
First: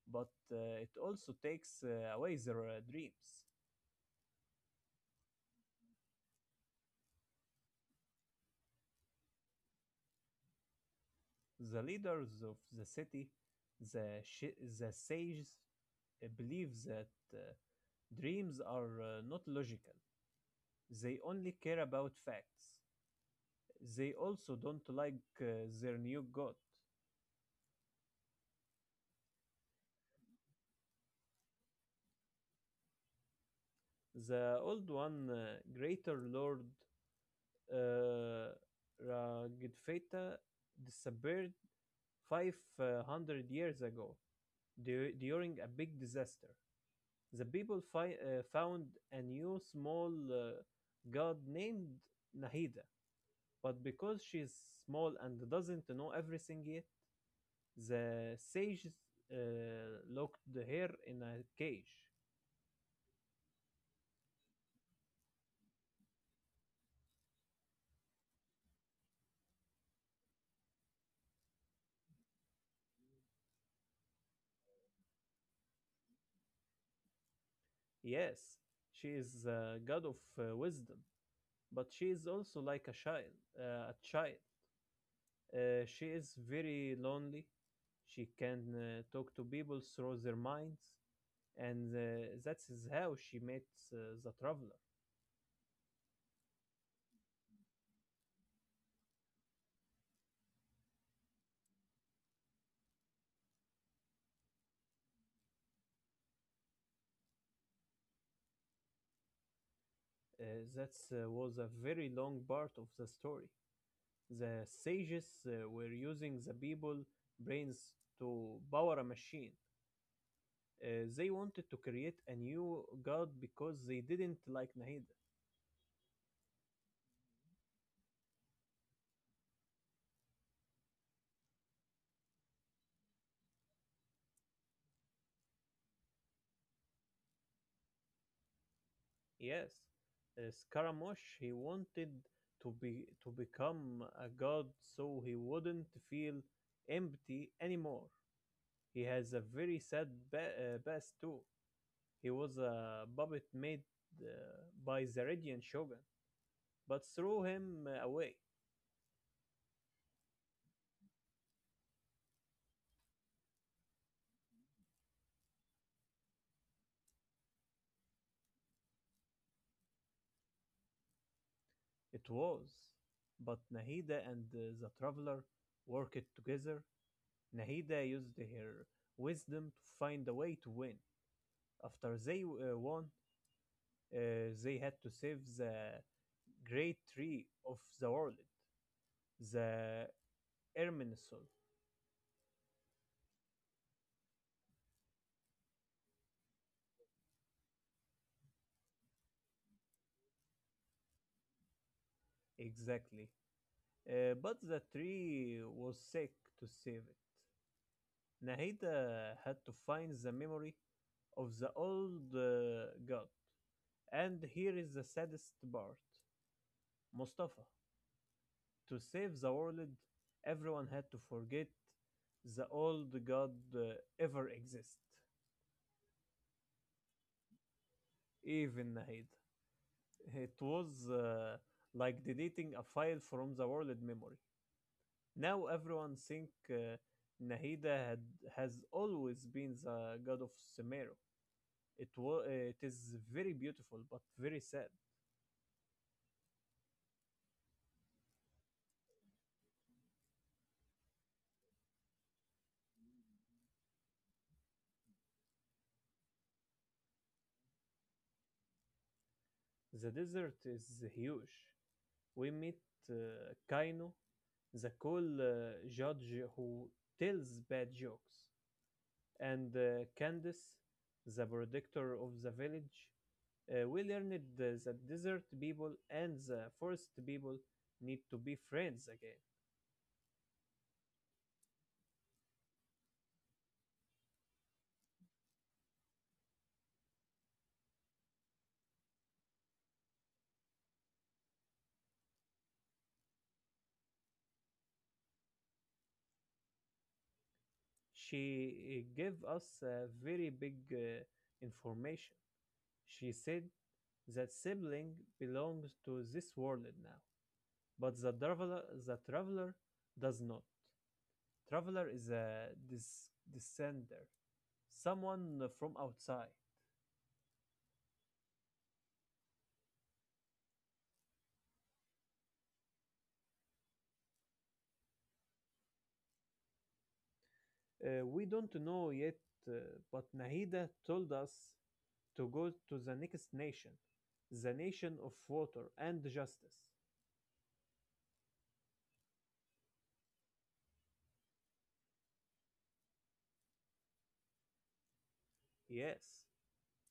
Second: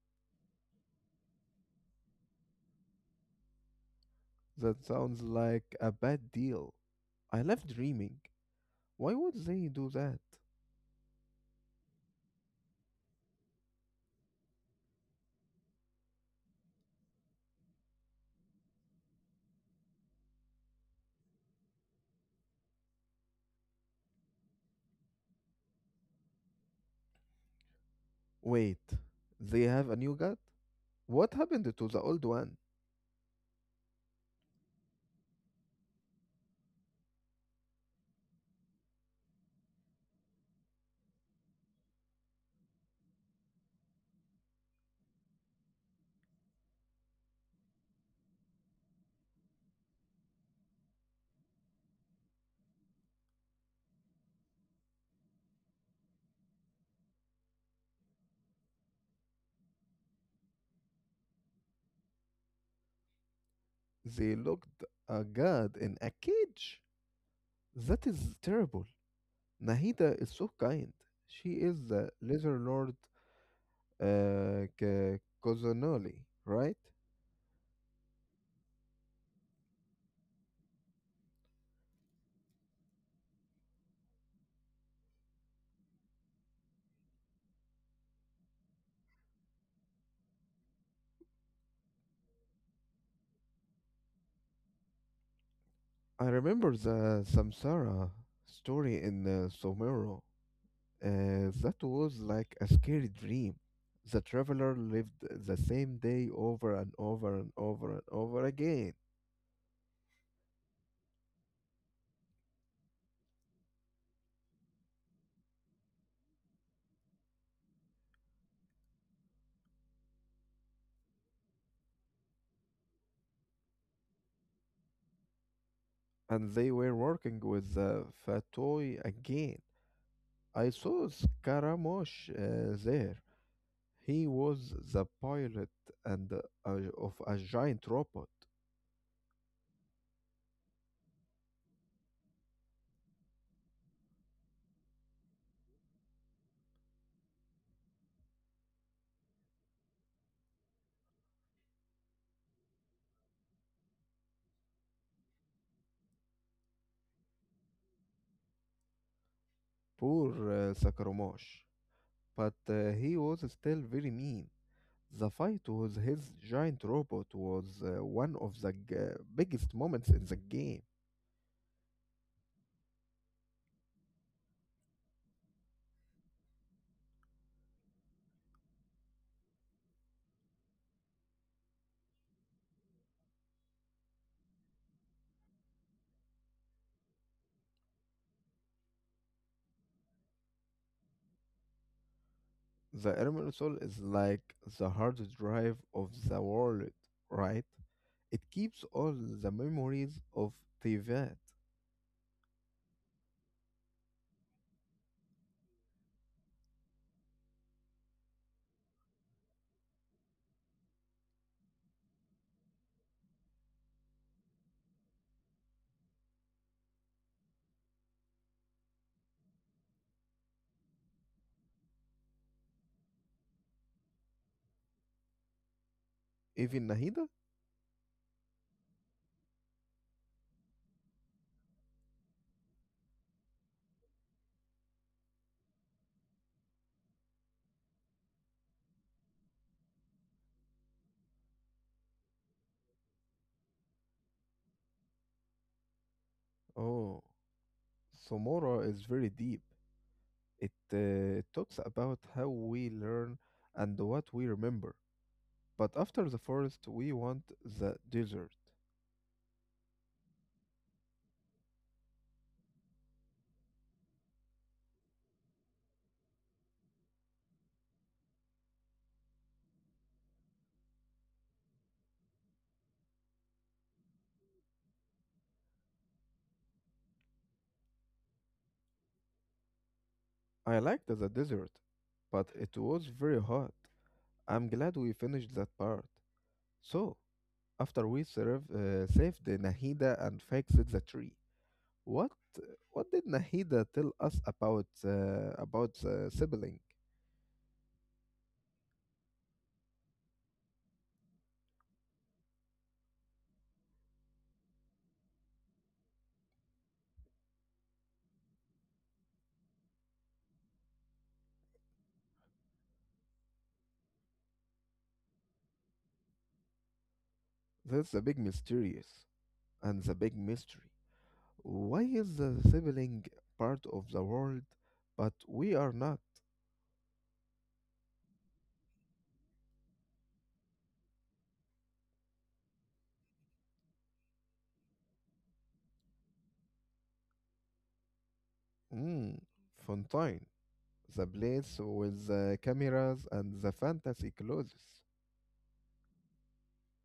A: but it also takes away their dreams.
B: That sounds like a bad deal. I love dreaming. Why would they do that?
A: The leaders of the city, the, shi the sages, believe that dreams are not logical. They only care about facts. They also don't like their new god.
B: Wait, they have a new god? What happened to the old one?
A: The old one, Greater Lord, uh, Ragdfeta disappeared 500 years ago during a big disaster. The people found a new small god named Nahida, but because she's small and doesn't know everything yet, the sages uh, locked her in a cage.
B: They locked a god in a cage. That is terrible. Nahida is so kind. She is the Leather Lord Kozanoli, right?
A: Yes, she is a god of wisdom, but she is also like a child, a child. She is very lonely. She can talk to people through their minds, and that is how she met the traveler.
B: I remember the Samsara story in Somero. That was like a scary dream. The traveler lived the same day over and over and over and over again.
A: Uh, that was a very long part of the story. The sages were using the people brains to power a machine. They wanted to create a new god because they didn't like Nahida.
B: And they were working with the Fatoi again. I saw Scaramouche there. He was the pilot and of a giant robot.
A: Yes, Scaramouche. He wanted to become a god so he wouldn't feel empty anymore. He has a very sad past too. He was a puppet made uh, by the Radiant Shogun, but threw him away.
B: Poor Scaramouche. But he was still very mean. The fight with his giant robot was one of the biggest moments in the game.
A: It was. But Nahida and the Traveler worked together. Nahida used her wisdom to find a way to win. After they won, uh, they had to save the great tree of the world, the Erminsul.
B: The Immortal is like the hard drive of the world, right? It keeps all the memories of Tevat.
A: Exactly. But the tree was sick to save it. Nahida had to find the memory of the old god. And here is the saddest part, Mustafa. To save the world, everyone had to forget the old god ever exist,
B: Even Nahida?
A: even Nahida. It was like deleting a file from the world memory. Now everyone think Nahida has always been the god of Sumeru. It is very beautiful but very sad.
B: Oh, Somora is very deep. It talks about how we learn and what we remember. But after the forest, we want the desert.
A: The desert is huge. We meet uh, Kaino, the cool judge who tells bad jokes, and Candace, the protector of the village. We learned that desert people and the forest people need to be friends again.
B: I liked the desert, but it was very hot. I'm glad we finished that part. So, after we saved Nahida and fixed the tree, what what did Nahida tell us about the sibling?
A: She gave us very big information. She said that sibling belongs to this world now, but the traveler does not. Traveler is a descender, someone from outside.
B: That's the big mysterious and the big mystery. Why is the sibling part of the world, but we are not?
A: We don't know yet, uh, but Nahida told us to go to the next nation, the nation of water and justice.
B: Mm, Fontaine, the place with the cameras and the fantasy clothes.
A: Yes,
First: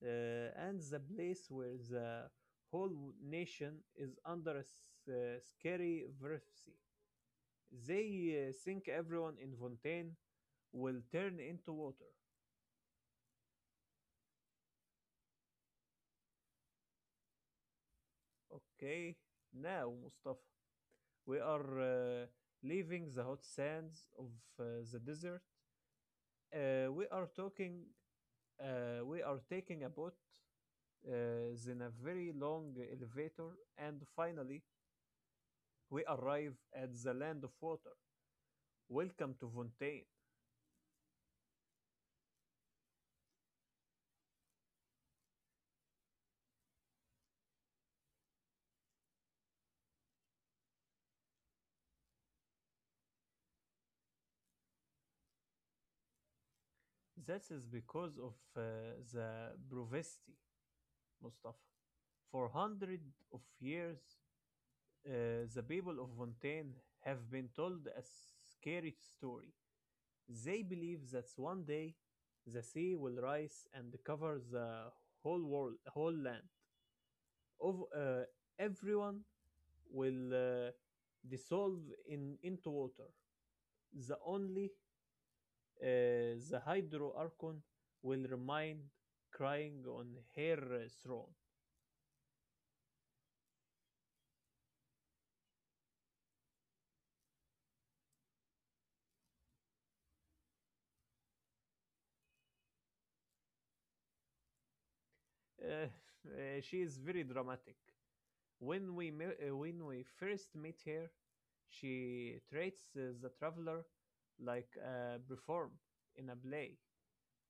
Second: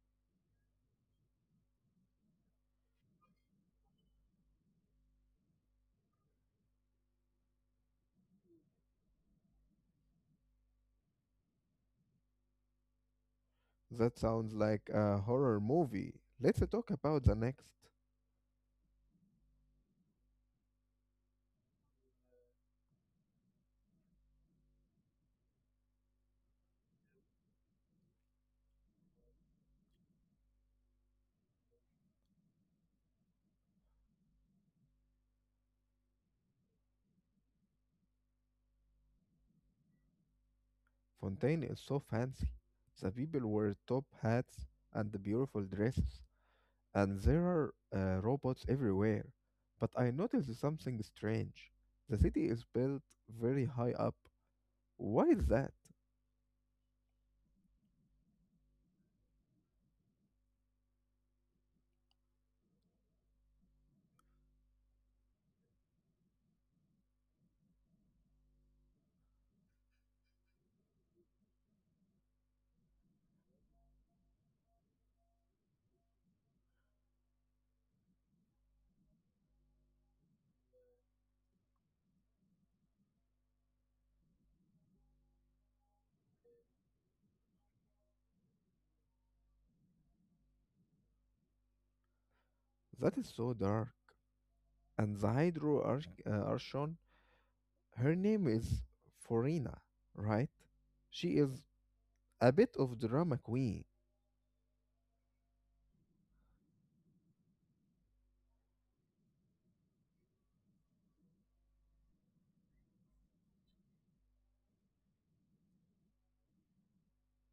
A: and the place where the whole nation is under a scary verse. They think everyone in Fontaine will turn into water.
B: That sounds like a horror movie. Let's talk about the next.
A: Okay, now, Mustafa, we are leaving the hot sands of uh, the desert. We are talking. We are taking a boat then a very long elevator, and finally we arrive at the land of water. Welcome to Fontaine.
B: Fontaine is so fancy. The people wear top hats and beautiful dresses. And there are robots everywhere. But I noticed something strange. The city is built very high up. Why is that?
A: That is because of the brevity, Mustafa. For hundreds of years, the people of Fontaine have been told a scary story. They believe that one day the sea will rise and cover the whole land. Of Everyone will dissolve in into water. The only the hydroarchon will remain crying on her throne.
B: That is so dark. And the Archon, her name is Forina, right? She is a bit of drama queen.
A: Uh, she is very dramatic. When we when we first meet her, she treats the traveler like a perform in a play.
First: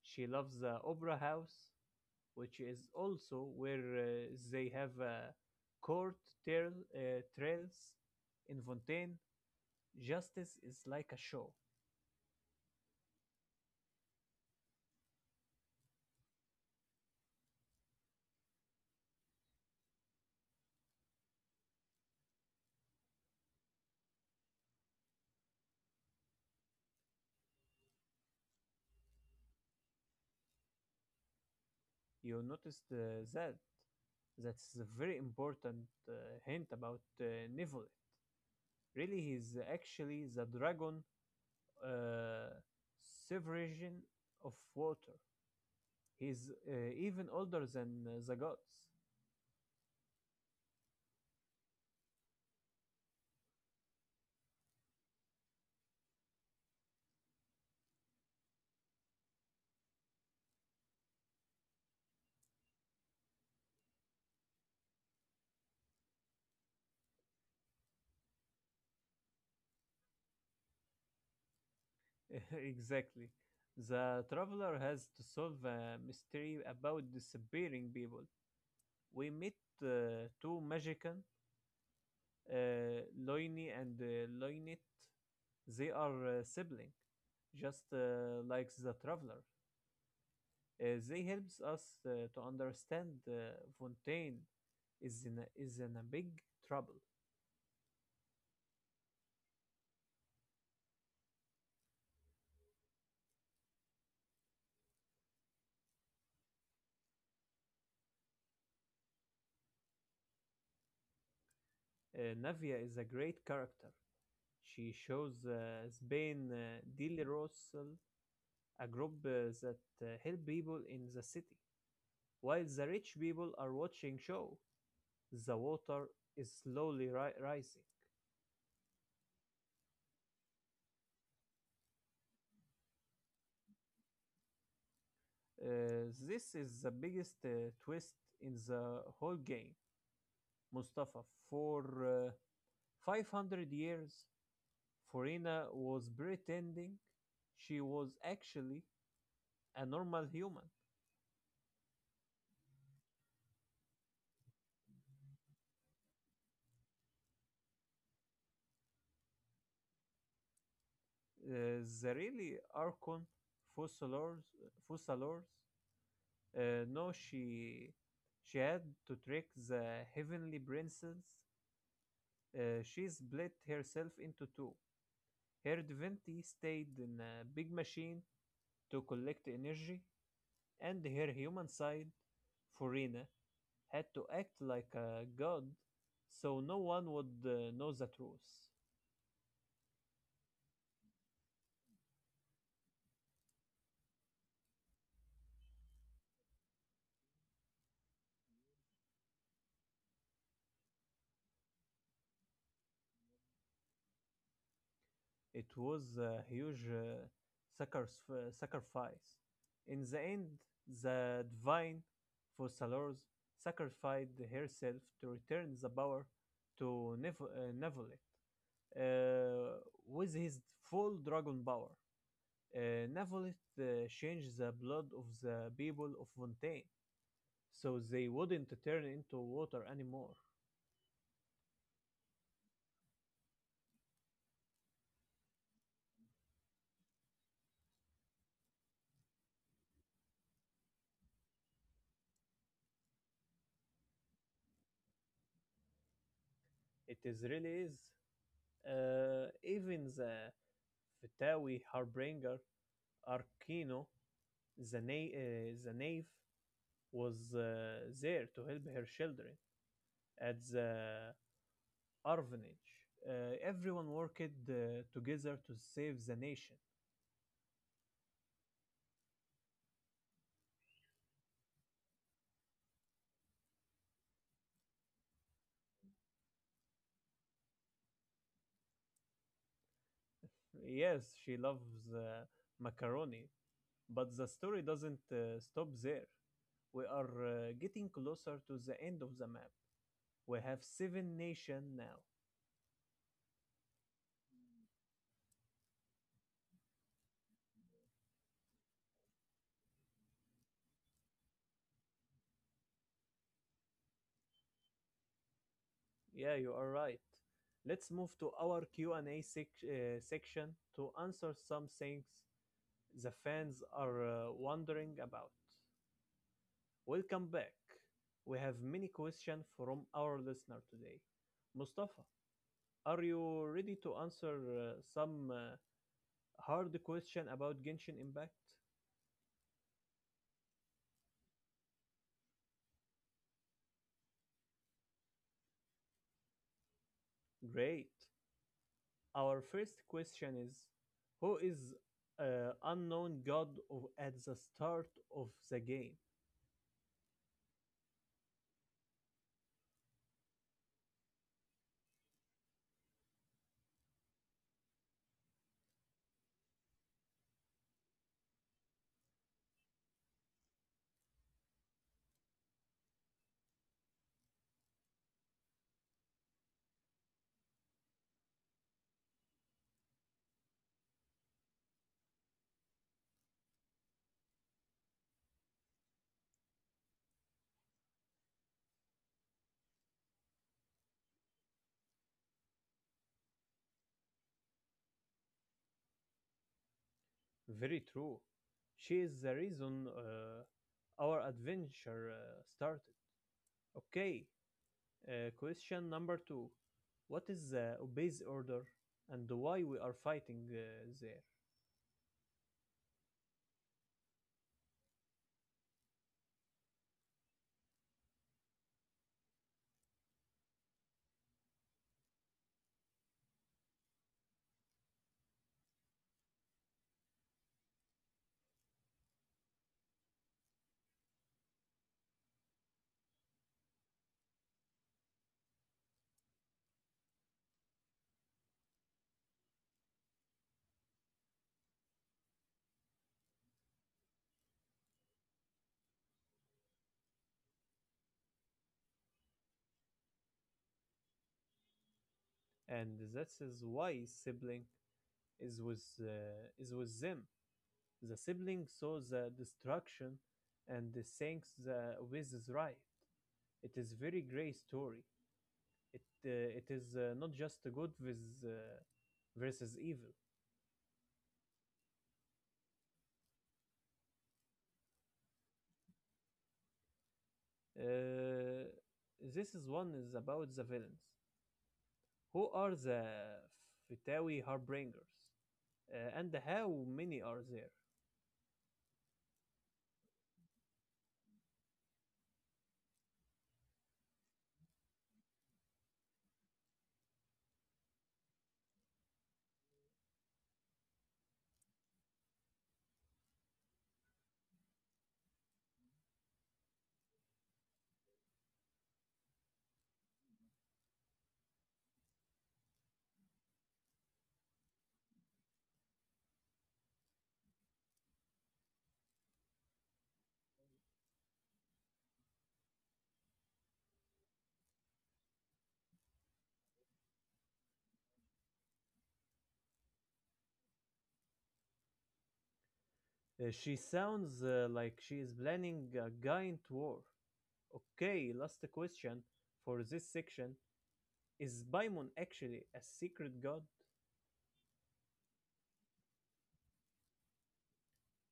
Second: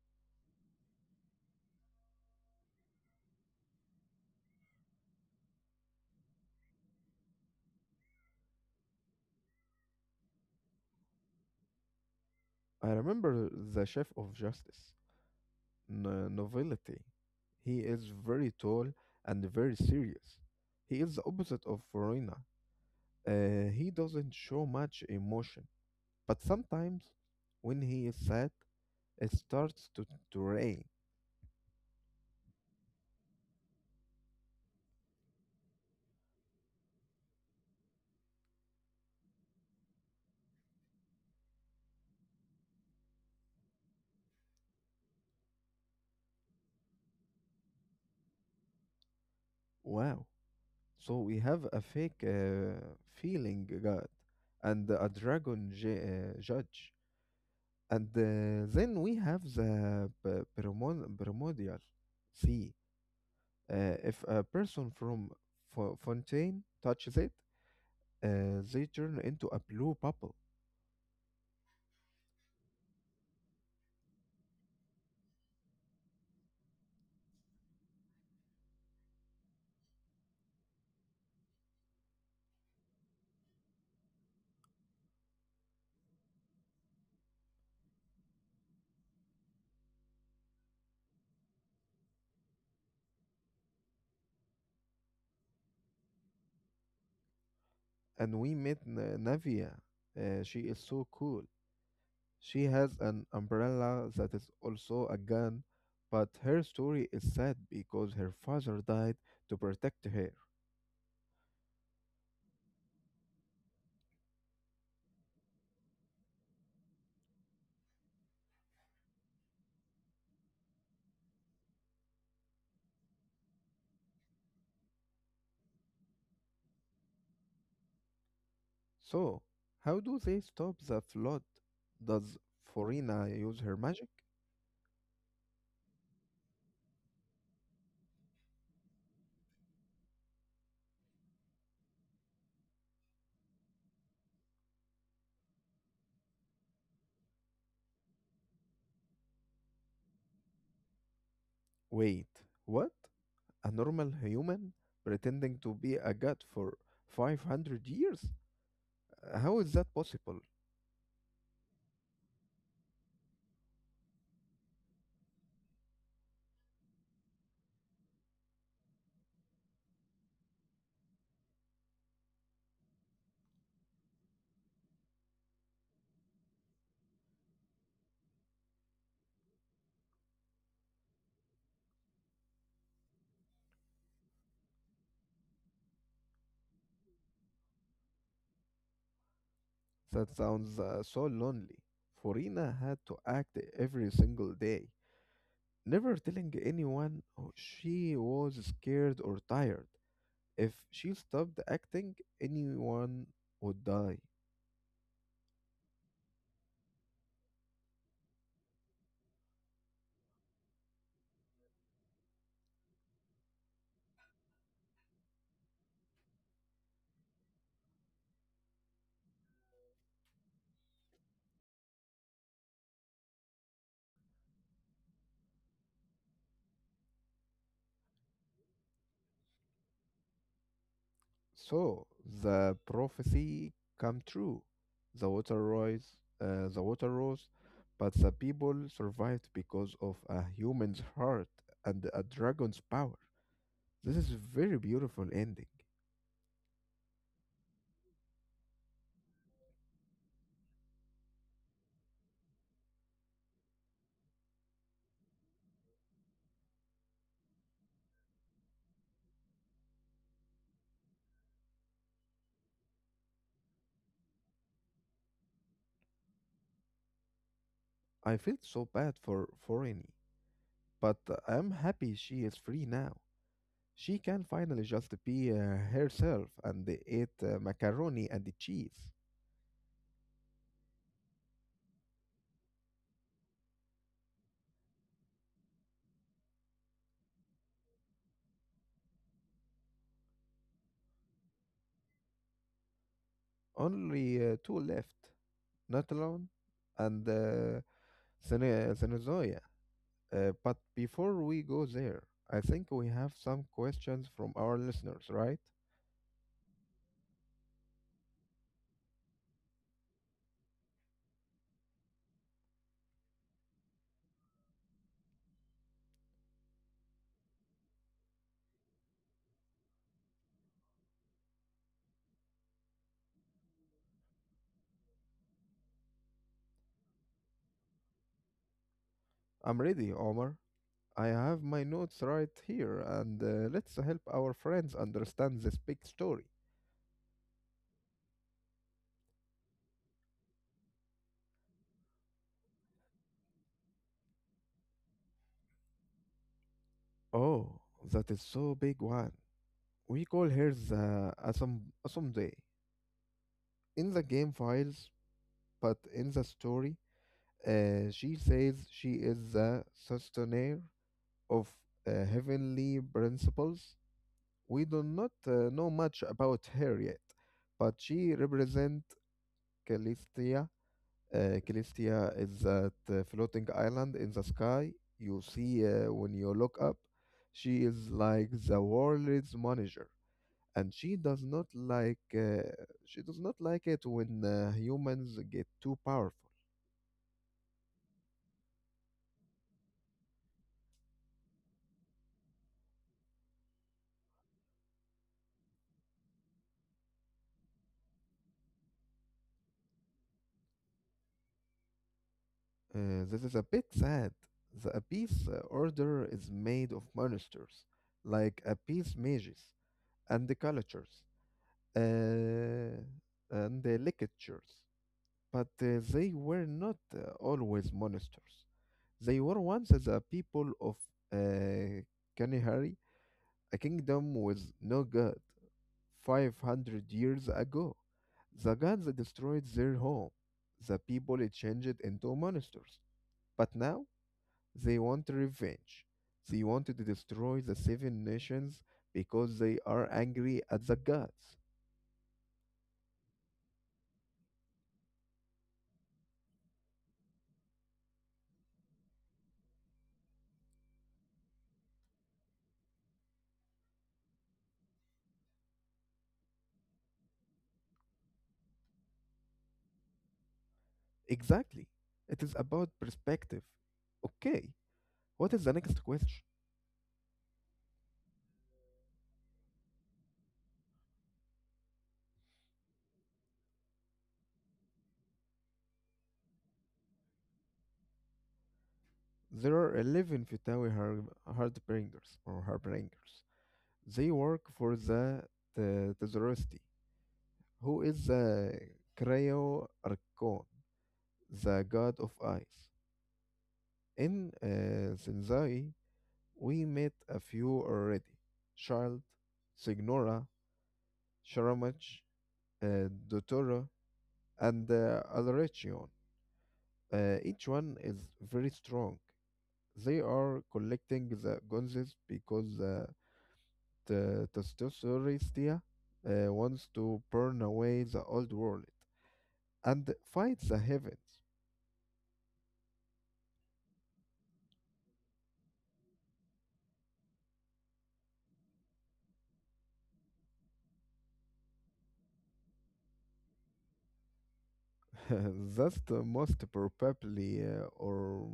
A: She loves the opera house, which is also where they have a court trails in Fontaine. Justice is like a show.
B: I remember the chef of justice, Novelty. He is very tall and very serious. He is the opposite of Verona. He doesn't show much emotion. But sometimes, when he is sad, it starts to rain.
A: You noticed that. That's a very important hint about Nivoli. Really, he's actually the dragon uh, sovereign of water. He's even older than the gods.
B: Wow. So we have a fake feeling god and a dragon judge. And then we have the primordial sea. If a person from Fontaine touches it, they turn into a blue bubble.
A: Exactly. The traveler has to solve a mystery about disappearing people. We meet two magicians, uh, Loini and Loinit. They are siblings, just like the traveler. They helps us to understand Fontaine is in a big trouble.
B: And we met Navia. She is so cool. She has an umbrella that is also a gun, but her story is sad because her father died to protect her.
A: Navia is a great character. She shows Spain Dilly Russell, a group that help people in the city. While the rich people are watching show, the water is slowly rising.
B: So, how do they stop the flood? Does Forina use her magic?
A: This is the biggest twist in the whole game. Mustafa, for uh, 500 years, Farina was pretending she was actually a normal human.
B: Wait, what? A normal human pretending to be a god for 500 years? How is that possible?
A: The really Archon Fussalors, Fussalors, know she had to trick the heavenly princess. She split herself into two. Her divinity stayed in a big machine to collect energy, and her human side, Furina, had to act like a god so no one would know the truth.
B: That sounds so lonely. Forina had to act every single day, never telling anyone she was scared or tired. If she stopped acting, anyone would die.
A: It was a huge sacrifice. In the end, the divine Fossalors sacrificed herself to return the power to Nevolet uh, with his full dragon power. Uh, Nevolet changed the blood of the people of Fontaine so they wouldn't turn into water anymore.
B: So the prophecy come true. The water rose, the water rose, but the people survived because of a human's heart and a dragon's power. This is very beautiful ending.
A: It is really is. Even the Fetawi Harbinger Arkino the knave was there to help her children at the orphanage. Everyone worked together to save the nation.
B: I felt so bad for Annie, but I'm happy she is free now. She can finally just be herself and eat macaroni and cheese.
A: Yes, she loves macaroni, but the story doesn't stop there. We are getting closer to the end of the map. We have seven nation now.
B: Only two left, not alone, and uh, Senezoia. But before we go there, I think we have some questions from our listeners, right?
A: Yeah, you are right. Let's move to our Q&A section to answer some things the fans are wondering about. Welcome back. We have many questions from our listener today. Mustafa, are you ready to answer some hard question about Genshin Impact?
B: I'm ready, Omar. I have my notes right here, and let's help our friends understand this big story.
A: Great. Our first question is who is unknown god at the start of the game?
B: Oh, that is so big one. We call her the Asomde. In the game files, but in the story, she says she is the sustainer of heavenly principles. We do not know much about her yet, but she represents Calistia. Calistia is that floating island in the sky you see when you look up. She is like the world's manager and she does not like it when humans get too powerful.
A: Very true. She is the reason our adventure started. Okay, question number two. What is the Obey's order and why we are fighting there?
B: This is a bit sad. The Abyss Order is made of monsters, like Abyss mages and the cultures uh, and the lictors. But they were not always monsters. They were once the people of uh, Kanihari, a kingdom with no god. 500 years ago. The gods destroyed their home. The people changed into monsters. But now they want revenge. They wanted to destroy the seven nations because they are angry at the gods.
A: And that is why sibling is with them. The sibling saw the destruction and thinks the Obey's is right. It is very grey story. It is not just good uh, versus evil.
B: Exactly. It is about perspective. Okay, what is the next question?
A: Uh, this is one is about the villains. Who are the Fitawi Harbingers? And how many are there?
B: There are 11 Heartbringers or Heartbringers. They work for the Tzoroasti, who is the Cryo Archon, the god of ice. In Senzai, we met a few already. Child, Signora, Sharamach, Dotoro, and Alrechion. Each one is very strong. They are collecting the gonzes because the Testosteristia wants to burn away the old world and fight the heavens.
A: She sounds like she is planning a giant war. Okay, last question for this section. Is Paimon actually a secret god?
B: That's the most probably or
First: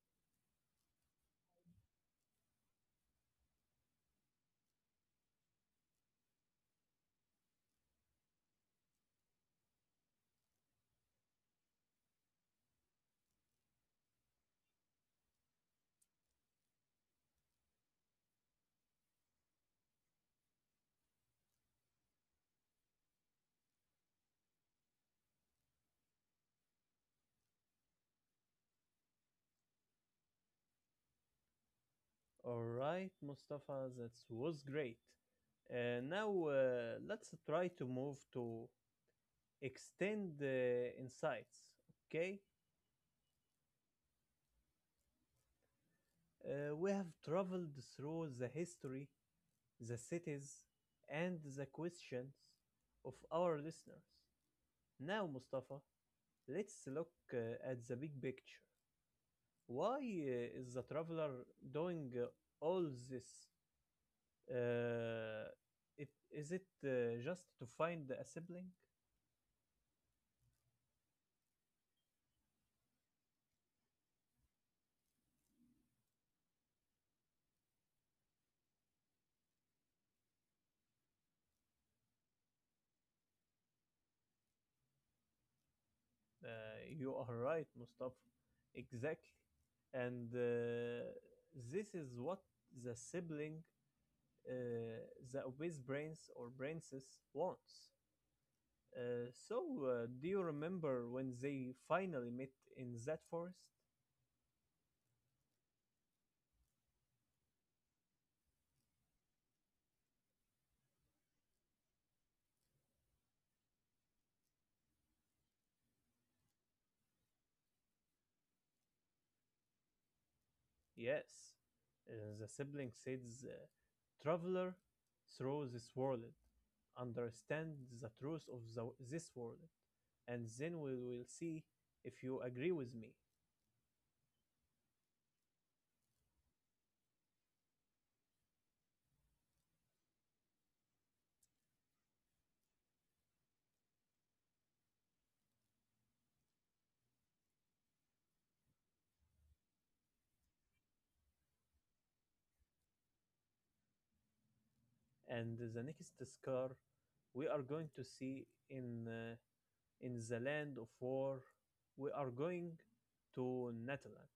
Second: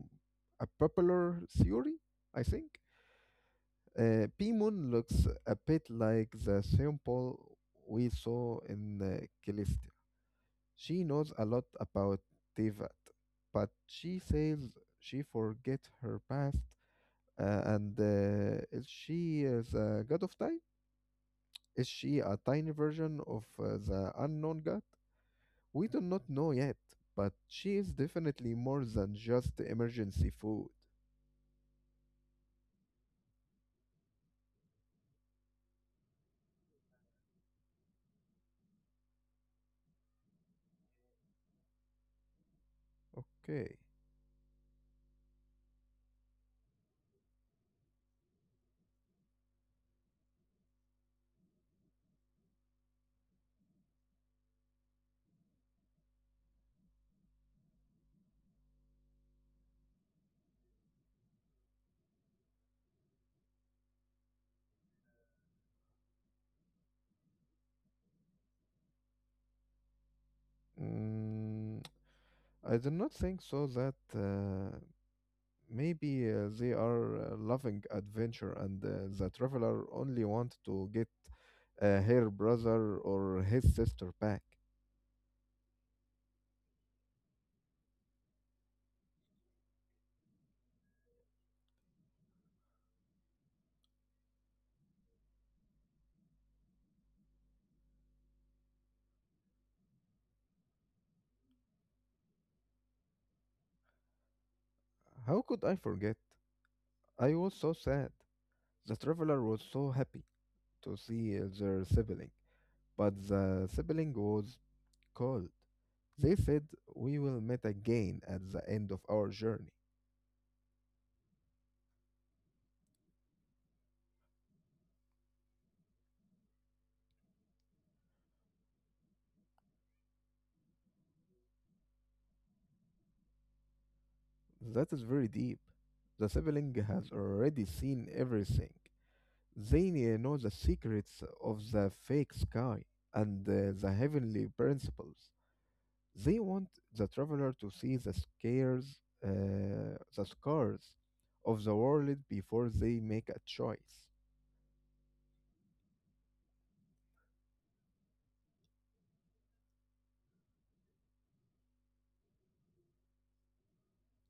B: a popular theory, I think. P-Moon looks a bit like the sample we saw in Callisto. She knows a lot about Devat, but she says she forgets her past. And Is she the god of time? Is she a tiny version of the unknown god? We do not know yet, but she is definitely more than just emergency food.
A: Alright, Mustafa, that was great. Now let's try to move to extend the insights. Okay,
B: Okay.
A: We have traveled through the history, the cities, and the questions of our listeners. Now, Mustafa, let's look at the big picture. Why is the traveler doing all this? Uh, is it just to find a sibling?
B: Mm, I do not think so that maybe they are loving adventure and the traveler only want to get her brother or his sister back.
A: Uh, you are right, Mustafa. Exactly. And this is what the uh, the obese brains or brainses, wants. So, do you remember when they finally met in that forest?
B: How could I forget? I was so sad. The traveler was so happy to see their sibling, but the sibling was cold. They said, we will meet again at the end of our journey.
A: Yes, uh, the sibling says, Traveler through this world, understand the truth of this world, and then we will see if you agree with me.
B: That is very deep. The sibling has already seen everything. They know the secrets of the fake sky and the heavenly principles. They want the traveler to see the scars of the world before they make a choice.
A: And the next scar we are going to see in the land of war, we are going to Natalan.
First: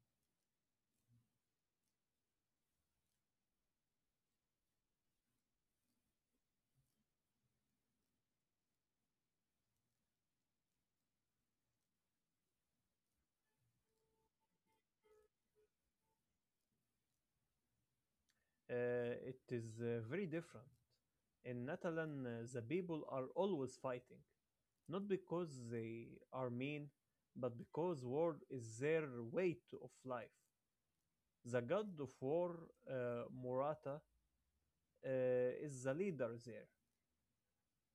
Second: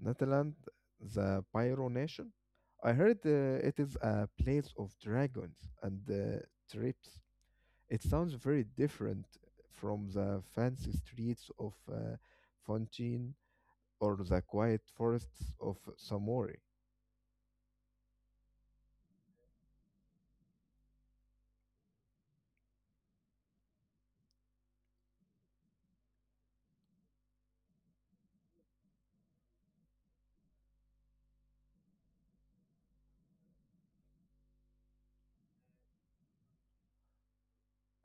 B: Netherlands, the Pyro Nation. I heard it is a place of dragons and trips. It sounds very different from the fancy streets of Fontaine or the quiet forests of Samori.
A: It is very different. In Natalan, the people are always fighting. Not because they are mean, but because war is their of life. The god of war, Murata, uh, is the leader there.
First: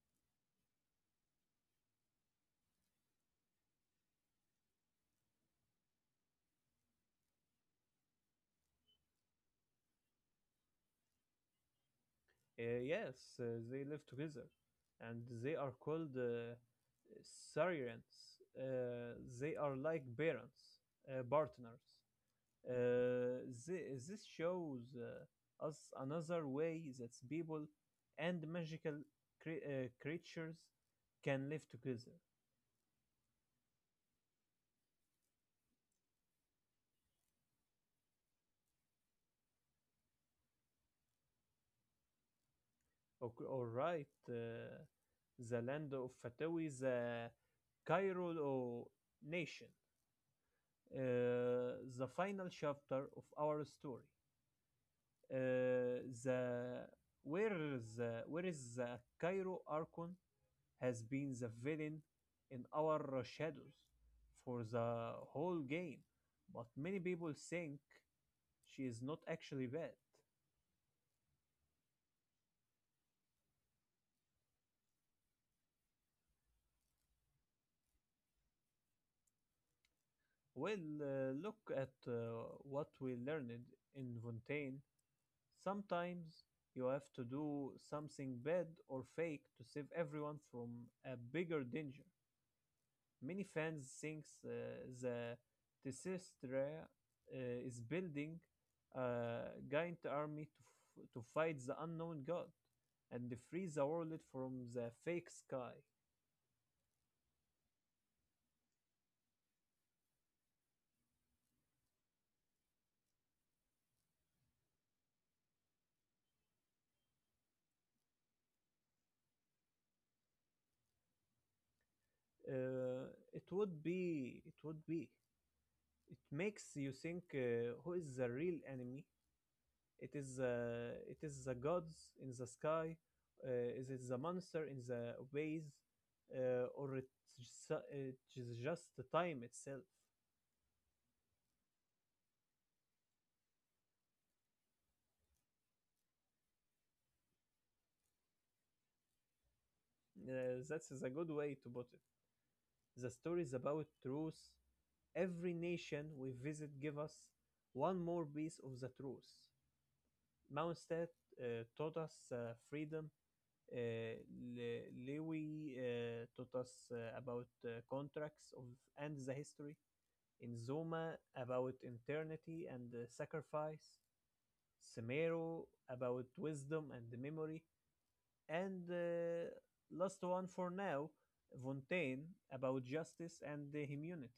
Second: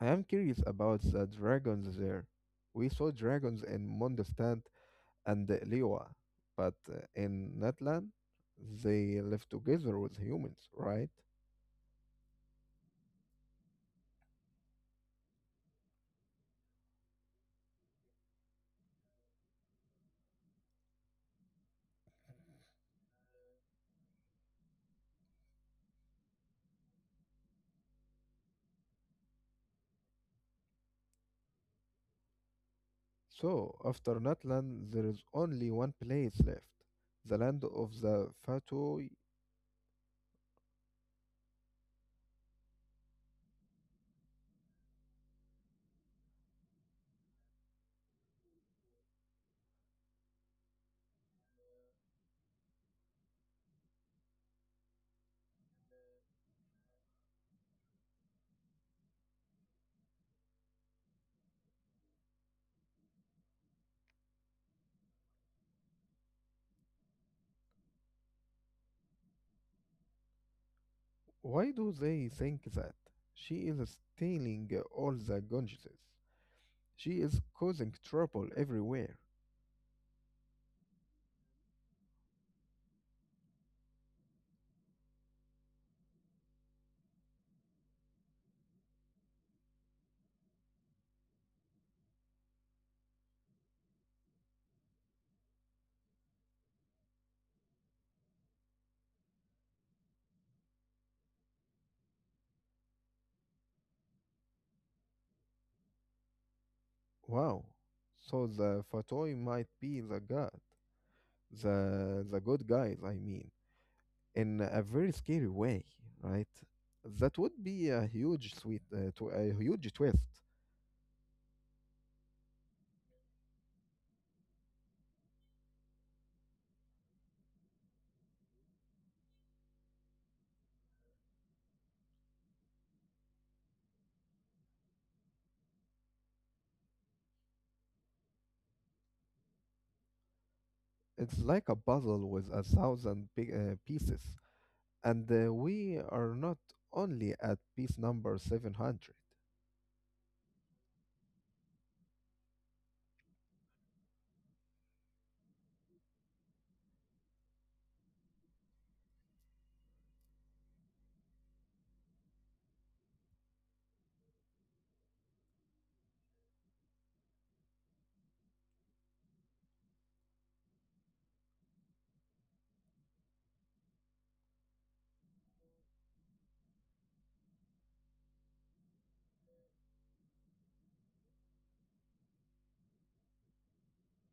B: I am curious about the dragons there. We saw dragons in Mondstadt and Liyue, but in Netland, they live together with humans, right?
A: Yes, they live together, and they are called Saurians. They are like partners. Uh, this shows us another way that people and magical creatures can live together.
B: So, after Natlan, there is only one place left, the land of the Fatui.
A: All right, the land of Fatawi, the Cairo nation. Uh, the final chapter of our story. Uh, the where is the Cairo Archon has been the villain in our shadows for the whole game, but many people think she is not actually bad.
B: Why do they think that? She is stealing all the Ganges. She is causing trouble everywhere.
A: Well, look at what we learned in Fontaine. Sometimes you have to do something bad or fake to save everyone from a bigger danger. Many fans think the Tesseract is building a giant army to fight the unknown god and free the world from the fake sky.
B: Wow. So the Fatoi might be the god, the good guys, I mean, in a very scary way, right? That would be a huge a huge twist.
A: Uh, it would be, it makes you think who is the real enemy. It is the gods in the sky. Uh, is it the monster in the ways, or it's just the time itself?
B: It's like a puzzle with a thousand big, pieces, and we are not only at piece number 700.
A: That's is a good way to put it. The stories about truth. Every nation we visit give us one more piece of the truth. Mondstadt taught us freedom. Uh, Lewy taught us about contracts of and the history. In Zoma about eternity and sacrifice. Semero about wisdom and memory. And last one for now, Fontaine about justice and the immunity.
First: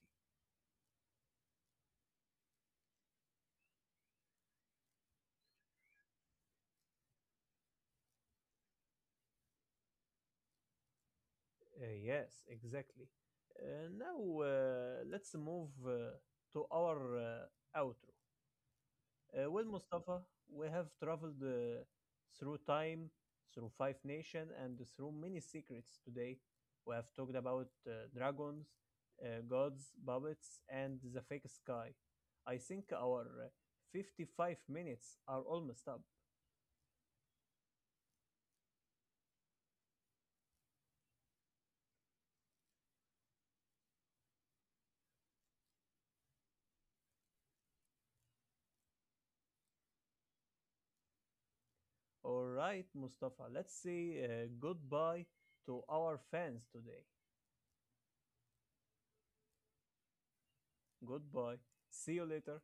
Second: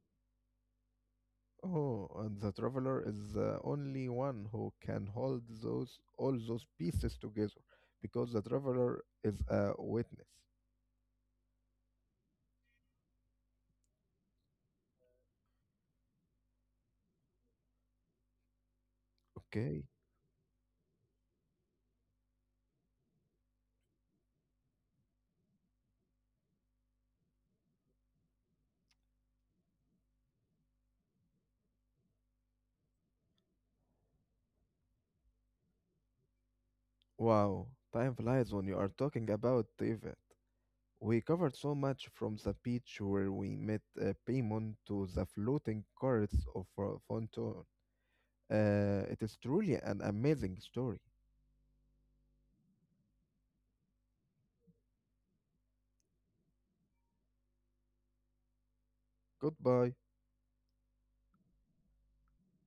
B: Oh, and the traveler is the only one who can hold those all those pieces together, because the traveler is a witness.
A: Yes, exactly. Now let's move to our outro. Well,
B: Okay.
A: Mustafa, we have traveled through time, through five nations, and through many secrets today. We have talked about dragons, gods, puppets, and the fake sky. I think our 55 minutes are almost up.
B: Wow. Time flies when you are talking about Tibet. We covered so much from the beach where we met Pimon to the floating carts of Fonton. It is truly an amazing story.
A: All right, Mustafa, let's say goodbye to our fans today.
B: Goodbye.
A: Goodbye. See you later.